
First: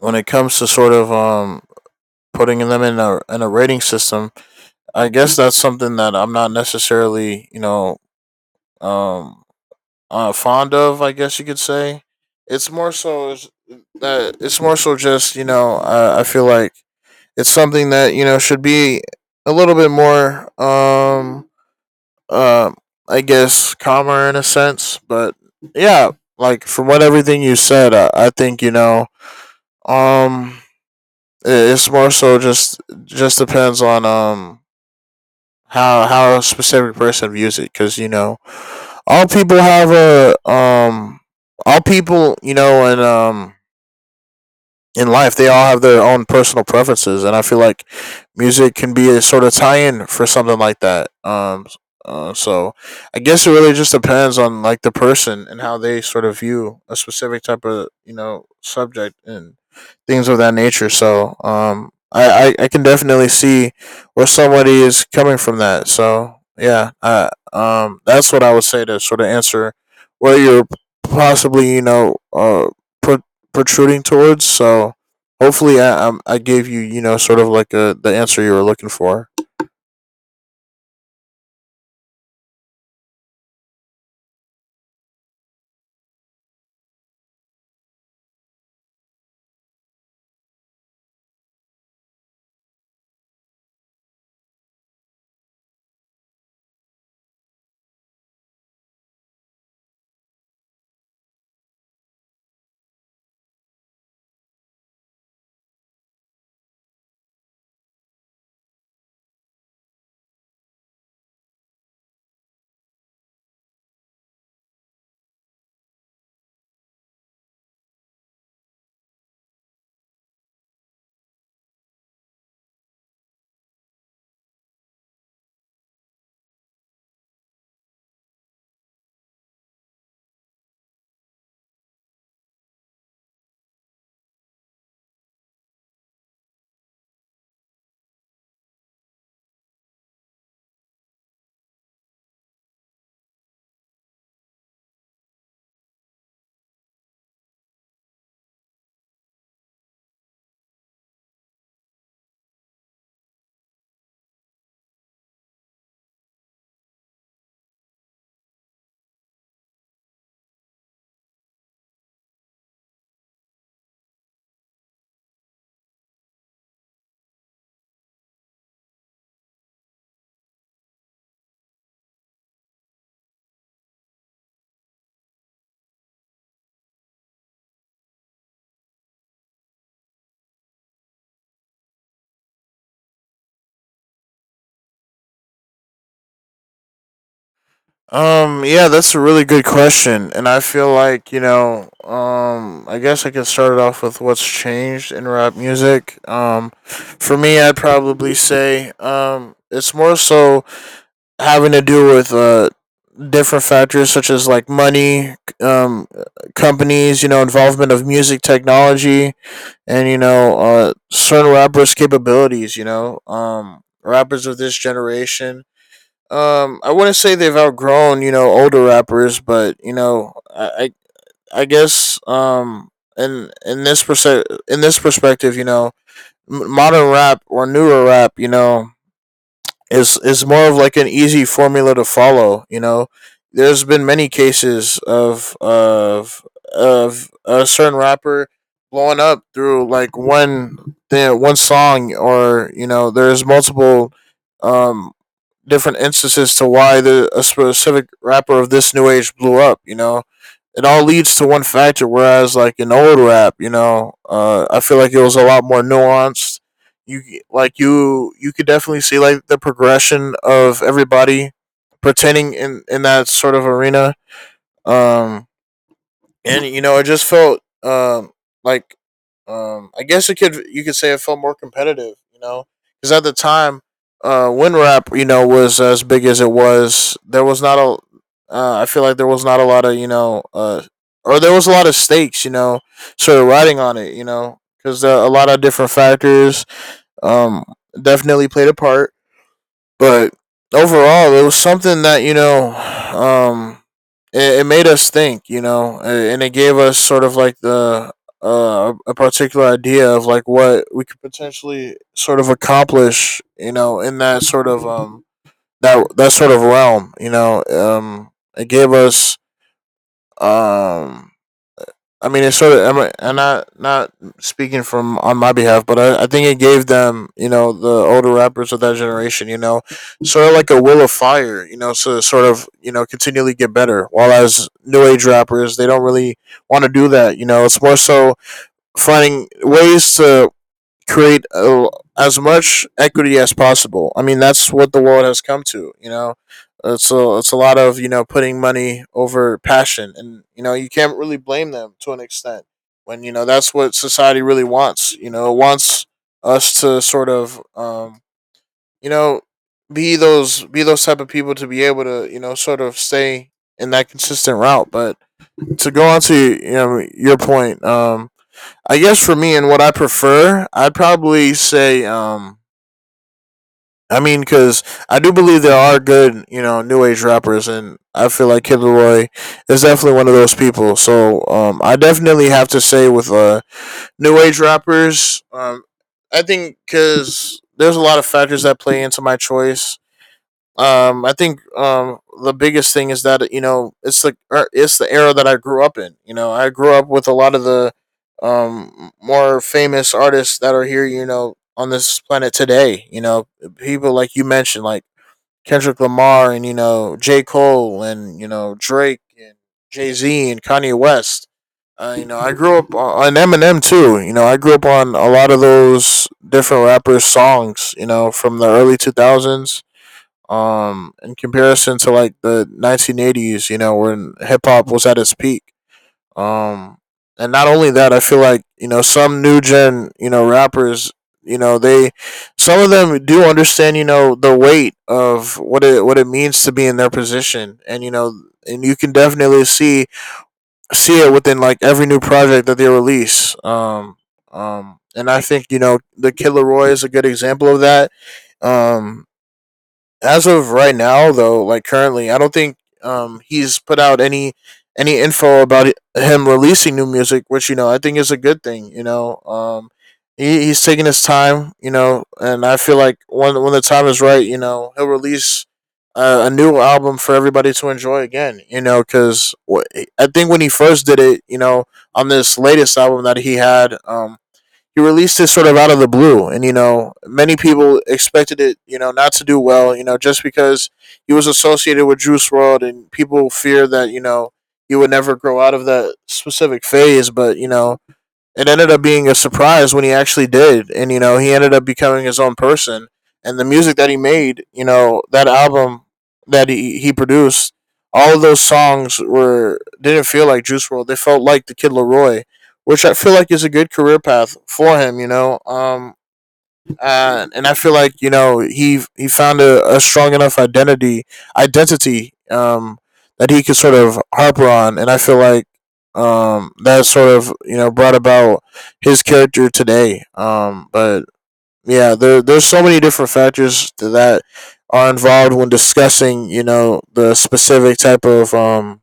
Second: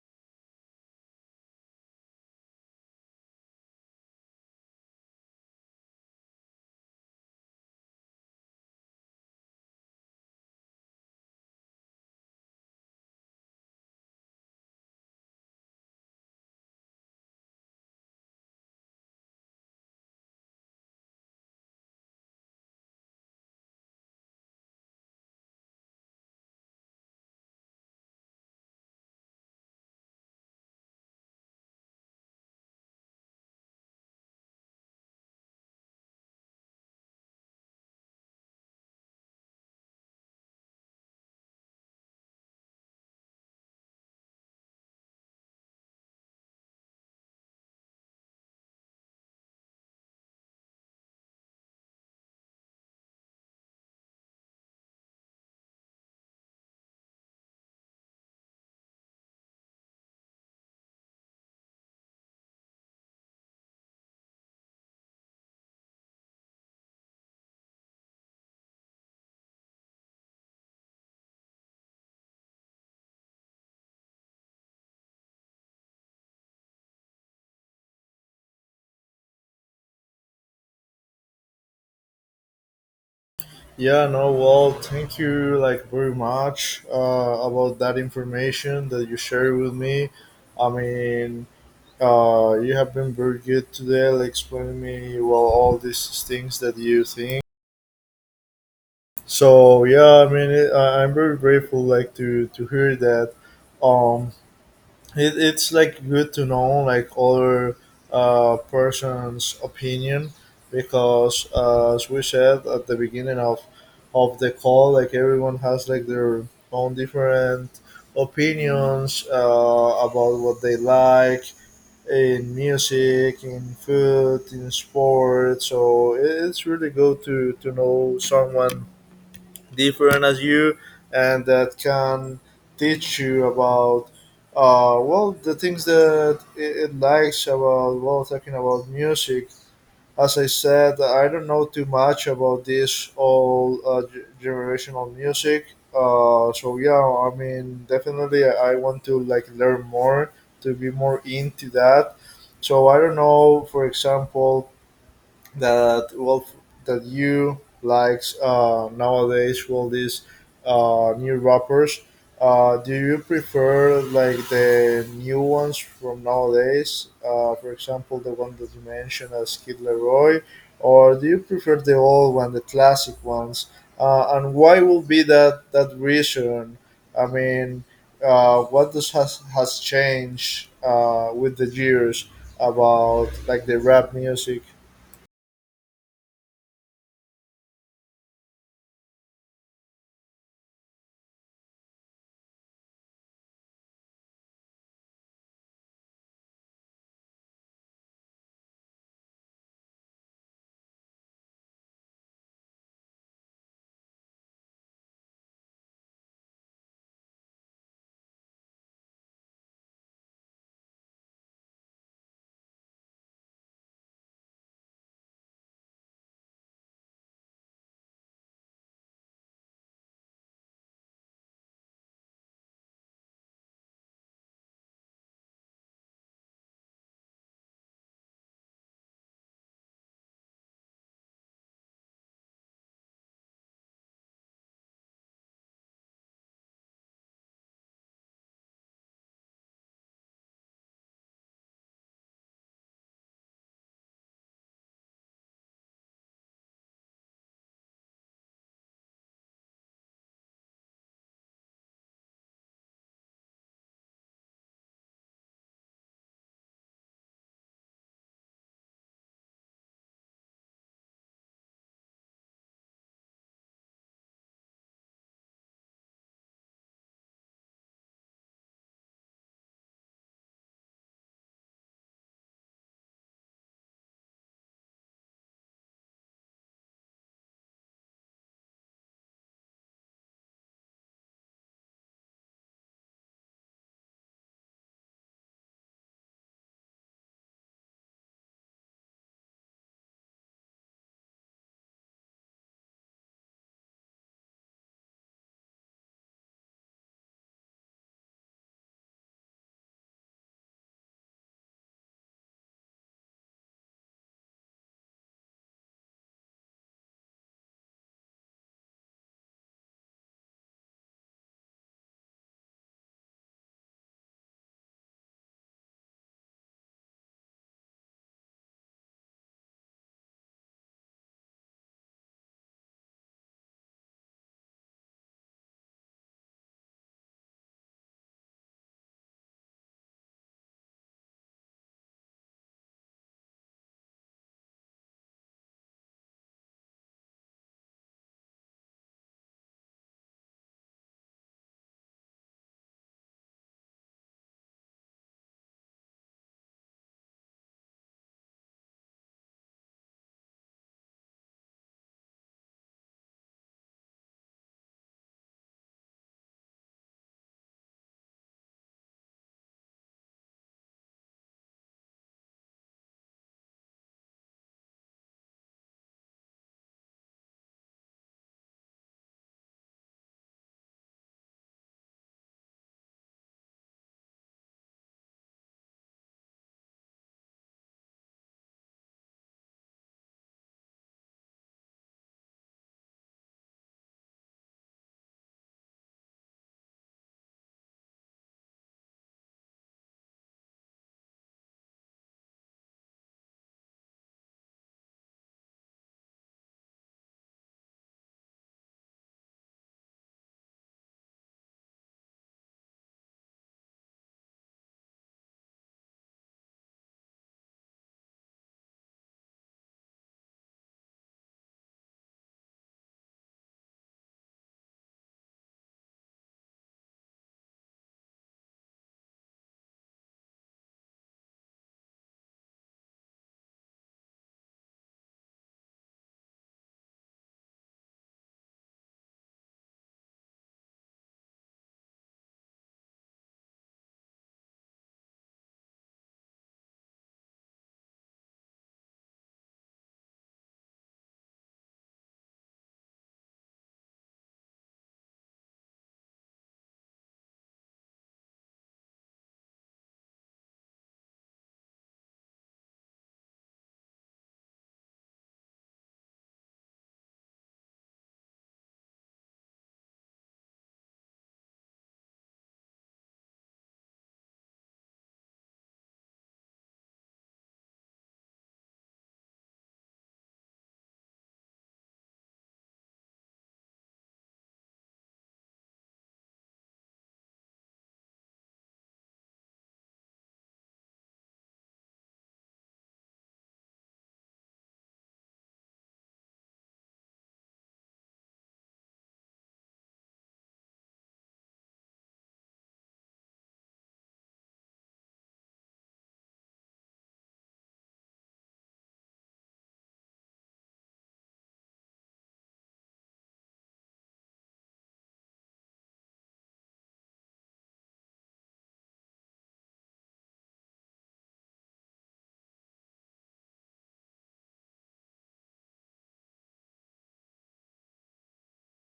[SPEAKER 2] when it comes to sort of, um, putting them in a in a rating system, I guess that's something that I'm not necessarily, you know um, uh, fond of. I guess you could say it's more so is that it's more so just, you know I, I feel like it's something that, you know should be a little bit more, um uh, I guess, calmer in a sense, but yeah, like from what everything you said, I, I think, you know um it's more so just just depends on, um how how a specific person views it, because, you know all people have a um all people, you know and, um in life, they all have their own personal preferences, and I feel like music can be a sort of tie-in for something like that. Um uh, so I guess it really just depends on like the person and how they sort of view a specific type of, you know subject, and things of that nature. So, um i i, I can definitely see where somebody is coming from that. So yeah, uh, um that's what I would say to sort of answer where you're possibly, you know uh pro- protruding towards. So hopefully, I I'm- I gave you, you know sort of like a the answer you were looking for.
[SPEAKER 1] Yeah, no, well, thank you like very much uh, about that information that you shared with me. I mean, uh, you have been very good today, like explaining me well all these things that you think. So yeah, I mean, it, I- I'm very grateful like to to hear that. Um, it, it's like good to know like other uh, person's opinion because uh, as we said at the beginning of of the call, like everyone has like their own different opinions uh, about what they like in music, in food, in sports, so it- it's really good to to know someone different as you and that can teach you about uh, well the things that it, it likes about, well, talking about music. As I said, I don't know too much about this all uh, g- generational music, uh, so yeah, I mean, definitely i I want to like learn more to be more into that. So I don't know, for example, that well, that you likes uh, nowadays all these uh, new rappers, uh, do you prefer like the new ones from nowadays, uh, for example the one that you mentioned as Kid Leroy, or do you prefer the old one, the classic ones, uh, and why will be that that reason? I mean, uh, what does has has changed uh, with the years about like the rap music.
[SPEAKER 2] Um, yeah, that's a really good question. And I feel like, you know, um, I guess I could start it off with what's changed in rap music. Um, for me, I'd probably say, um, it's more so having to do with, uh, different factors, such as like money, um, companies, you know, involvement of music technology, and, you know, uh, certain rappers' capabilities. You know, um, rappers of this generation. Um, I wouldn't say they've outgrown, you know older rappers, but, you know, I I, I guess, um, in in this perse- in this perspective, you know, m- modern rap or newer rap, you know is is more of like an easy formula to follow. You know, there's been many cases of of of a certain rapper blowing up through like one thing, one song, or, you know, there's multiple, um different instances to why the a specific rapper of this new age blew up. You know, it all leads to one factor. Whereas like in old rap, you know, uh, I feel like it was a lot more nuanced. You like you you could definitely see like the progression of everybody pertaining in in that sort of arena. Um, and, you know, it just felt, um like, um I guess it could you could say it felt more competitive, you know, because at the time, uh, WinRap, you know was as big as it was. There was not a uh, I feel like there was not a lot of, you know uh or there was a lot of stakes, you know, sort of riding on it, you know, because, uh, a lot of different factors, um definitely played a part, but overall, it was something that, you know, um, it, it made us think, you know, and it gave us sort of like the uh, a particular idea of like what we could potentially sort of accomplish, you know, in that sort of, um that that sort of realm, you know, um, it gave us um I mean, it sort of, I'm- and not not speaking from on my behalf, but, I, I think it gave them, you know, the older rappers of that generation, you know, sort of like a will of fire, you know, to sort of, you know, continually get better. While as new age rappers, they don't really want to do that, you know. It's more so finding ways to create, uh, as much equity as possible. I mean, that's what the world has come to. You know, it's a it's a lot of, you know putting money over passion, and, you know you can't really blame them to an extent when, you know that's what society really wants. You know, it wants us to sort of, um, you know be those be those type of people to be able to, you know sort of stay in that consistent route. But, to go on to, you know your point, um, I guess for me and what I prefer, I'd probably say, um, I mean, because I do believe there are good, you know, new age rappers, and I feel like Kid Leroy is definitely one of those people. So, um, I definitely have to say with, uh, new age rappers. um, I think, because there's a lot of factors that play into my choice. Um i think um the biggest thing is that, you know it's the er, it's the era that I grew up in. You know i grew up with a lot of the, um more famous artists that are here, you know on this planet today. You know people like you mentioned, like Kendrick Lamar, and, you know J Cole, and, you know Drake, and Jay-Z, and Kanye West. Uh, you know i grew up on Eminem too. You know i grew up on a lot of those different rappers' songs, you know from the early two thousands, um in comparison to like the nineteen eighties, you know when hip hop was at its peak. Um and not only that, I feel like, you know some new gen, you know rappers, you know they some of them do understand, you know the weight of what it what it means to be in their position. And, you know and you can definitely see see it within like every new project that they release. Um um and i think, you know the Killer Roy is a good example of that. Um as of right now, though, like currently, I don't think, um he's put out any any info about, it- him releasing new music. Which, you know I think is a good thing. You know um he, he's taking his time, you know and I feel like when when the time is right, you know he'll release a, a new album for everybody to enjoy again, you know because I think when he first did it, you know on this latest album that he had, um he released this sort of out of the blue, and, you know, many people expected it, you know, not to do well, you know, just because he was associated with Juice World, and people fear that, you know he would never grow out of that specific phase, but, you know, it ended up being a surprise when he actually did. And, you know he ended up becoming his own person, and the music that he made, you know that album that he, he produced, all of those songs were didn't feel like Juice World. They felt like the Kid Leroy, which I feel like is a good career path for him. You know um uh, and I feel like, you know he he found a, a strong enough identity identity, um, that he could sort of harper on. And I feel like, um, that sort of, you know brought about his character today. Um, but yeah, there there's so many different factors that are involved when discussing, you know, the specific type of, um,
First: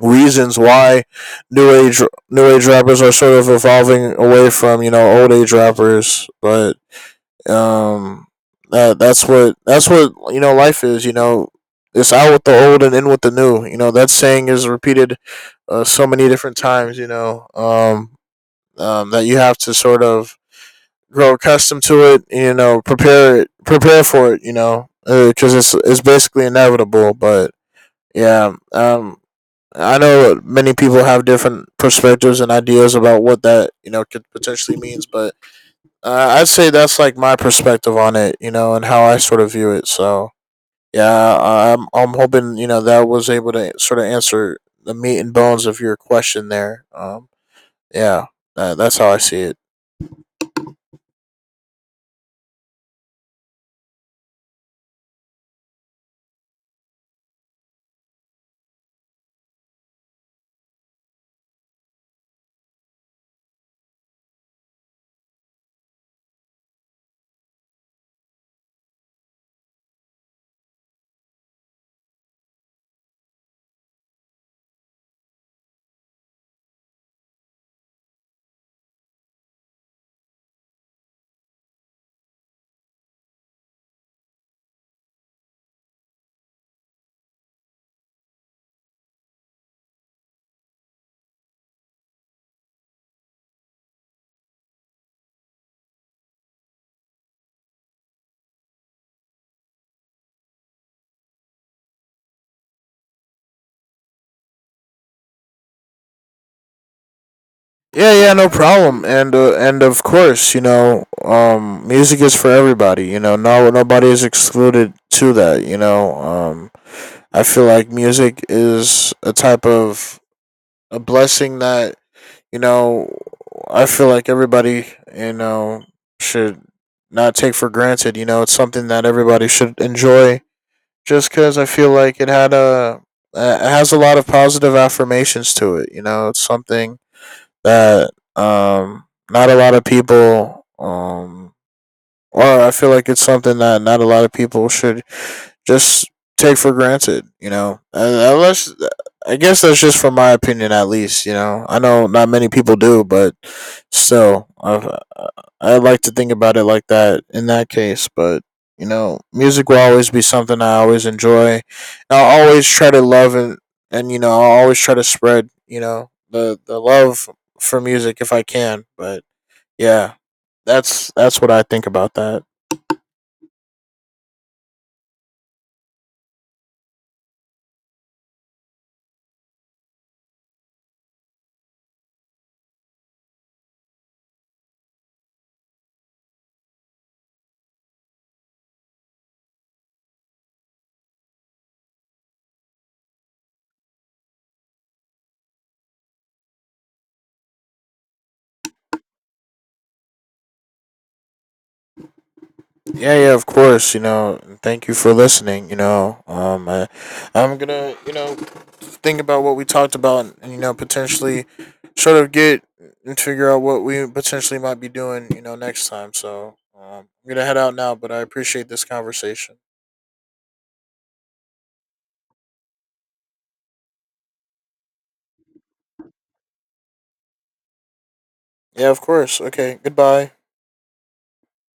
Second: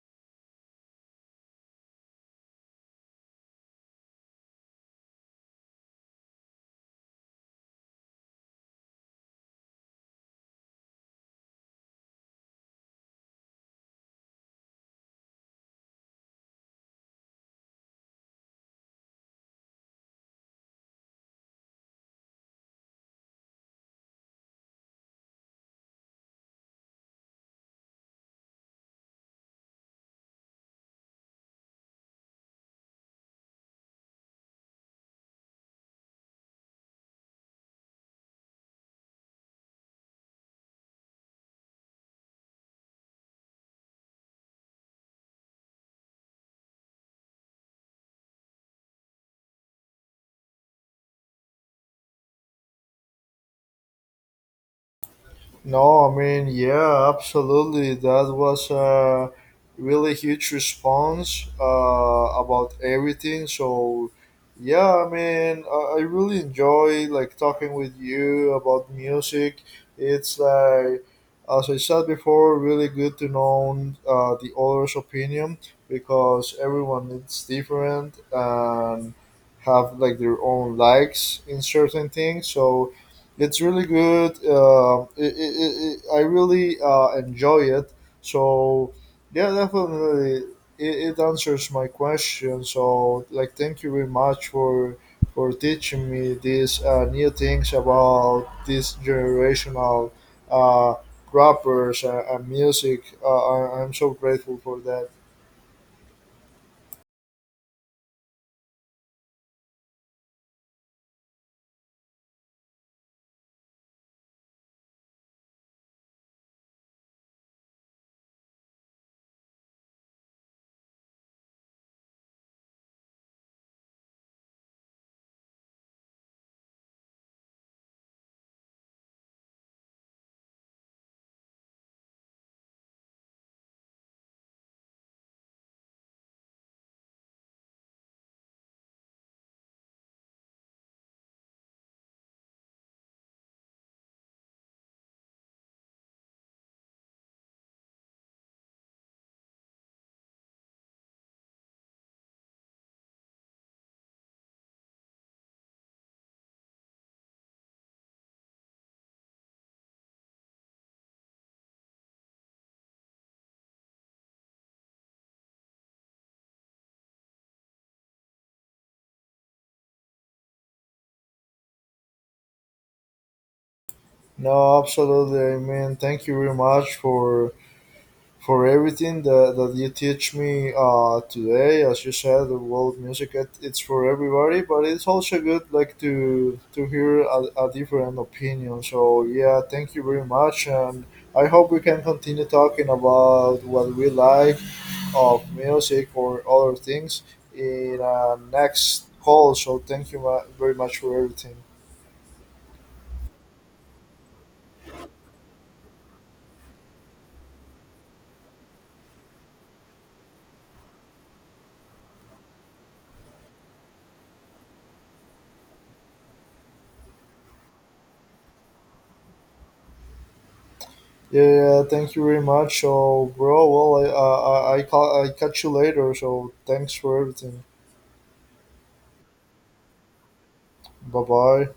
[SPEAKER 2] reasons why new age new age rappers are sort of evolving away from, you know old age rappers. But, um, that that's what that's what, you know. Life is, you know, it's out with the old and in with the new. You know that saying is repeated, uh, so many different times. You know, um, um, that you have to sort of grow accustomed to it. You know, prepare it, prepare for it. You know, because, uh, it's it's basically inevitable. But yeah, um, I know many people have different perspectives and ideas about what that, you know could potentially means, but, uh, I'd say that's like my perspective on it, you know, and how I sort of view it. So yeah, I- am I'm hoping, you know that was able to sort of answer the meat and bones of your question there. Um, yeah, uh, that's how I see it.
[SPEAKER 1] No, I mean, yeah, absolutely. That was a really huge response uh, about everything. So, yeah, I mean, I, I really enjoy like talking with you about music. It's like, as I said before, really good to know uh, the other's opinion because everyone is different and have like their own likes in certain things. So it's really good. Uh, it, it, it, it- I really uh, enjoy it. So yeah, definitely, it, it answers my question. So like, thank you very much for for teaching me these uh, new things about this generational uh, rappers and, and music. Uh, I, I'm so grateful for that.
[SPEAKER 2] Yeah, yeah, no problem. And uh, and of course, you know, um, music is for everybody. You know, no nobody is excluded to that. You know, um, I feel like music is a type of a blessing that, you know, I feel like everybody, you know, should not take for granted. You know, it's something that everybody should enjoy, just because I feel like it had a, uh, it has a lot of positive affirmations to it. You know, it's something that, um, not a lot of people, um, or I feel like it's something that not a lot of people should just take for granted, you know. Uh, Unless, I guess, that's just from my opinion, at least. You know, I know not many people do, but still, I I like to think about it like that. In that case, but, you know, music will always be something I always enjoy. I'll always try to love, and and you know, I'll always try to spread, you know the the love for music if I can. But yeah, that's that's what I think about that.
[SPEAKER 1] No, absolutely. I mean, thank you very much for for everything that, that you teach me uh, today. As you said, the world music it, it's for everybody, but it's also good like to to hear a, a different opinion. So yeah, thank you very much, and I hope we can continue talking about what we like of music or other things in our next call. So thank you ma- very much for everything.
[SPEAKER 2] Yeah, yeah, of course. You know, and thank you for listening. You know, um, I, I'm gonna, you know, think about what we talked about, and, you know, potentially sort of get and figure out what we potentially might be doing, you know, next time. So, um, I'm gonna head out now, but I appreciate this conversation.
[SPEAKER 1] Yeah, thank you very much. So, bro, well, I, uh, I, I, I ca- I catch you later. So, thanks for everything.
[SPEAKER 2] Yeah, of course. Okay, goodbye.
[SPEAKER 1] Bye bye.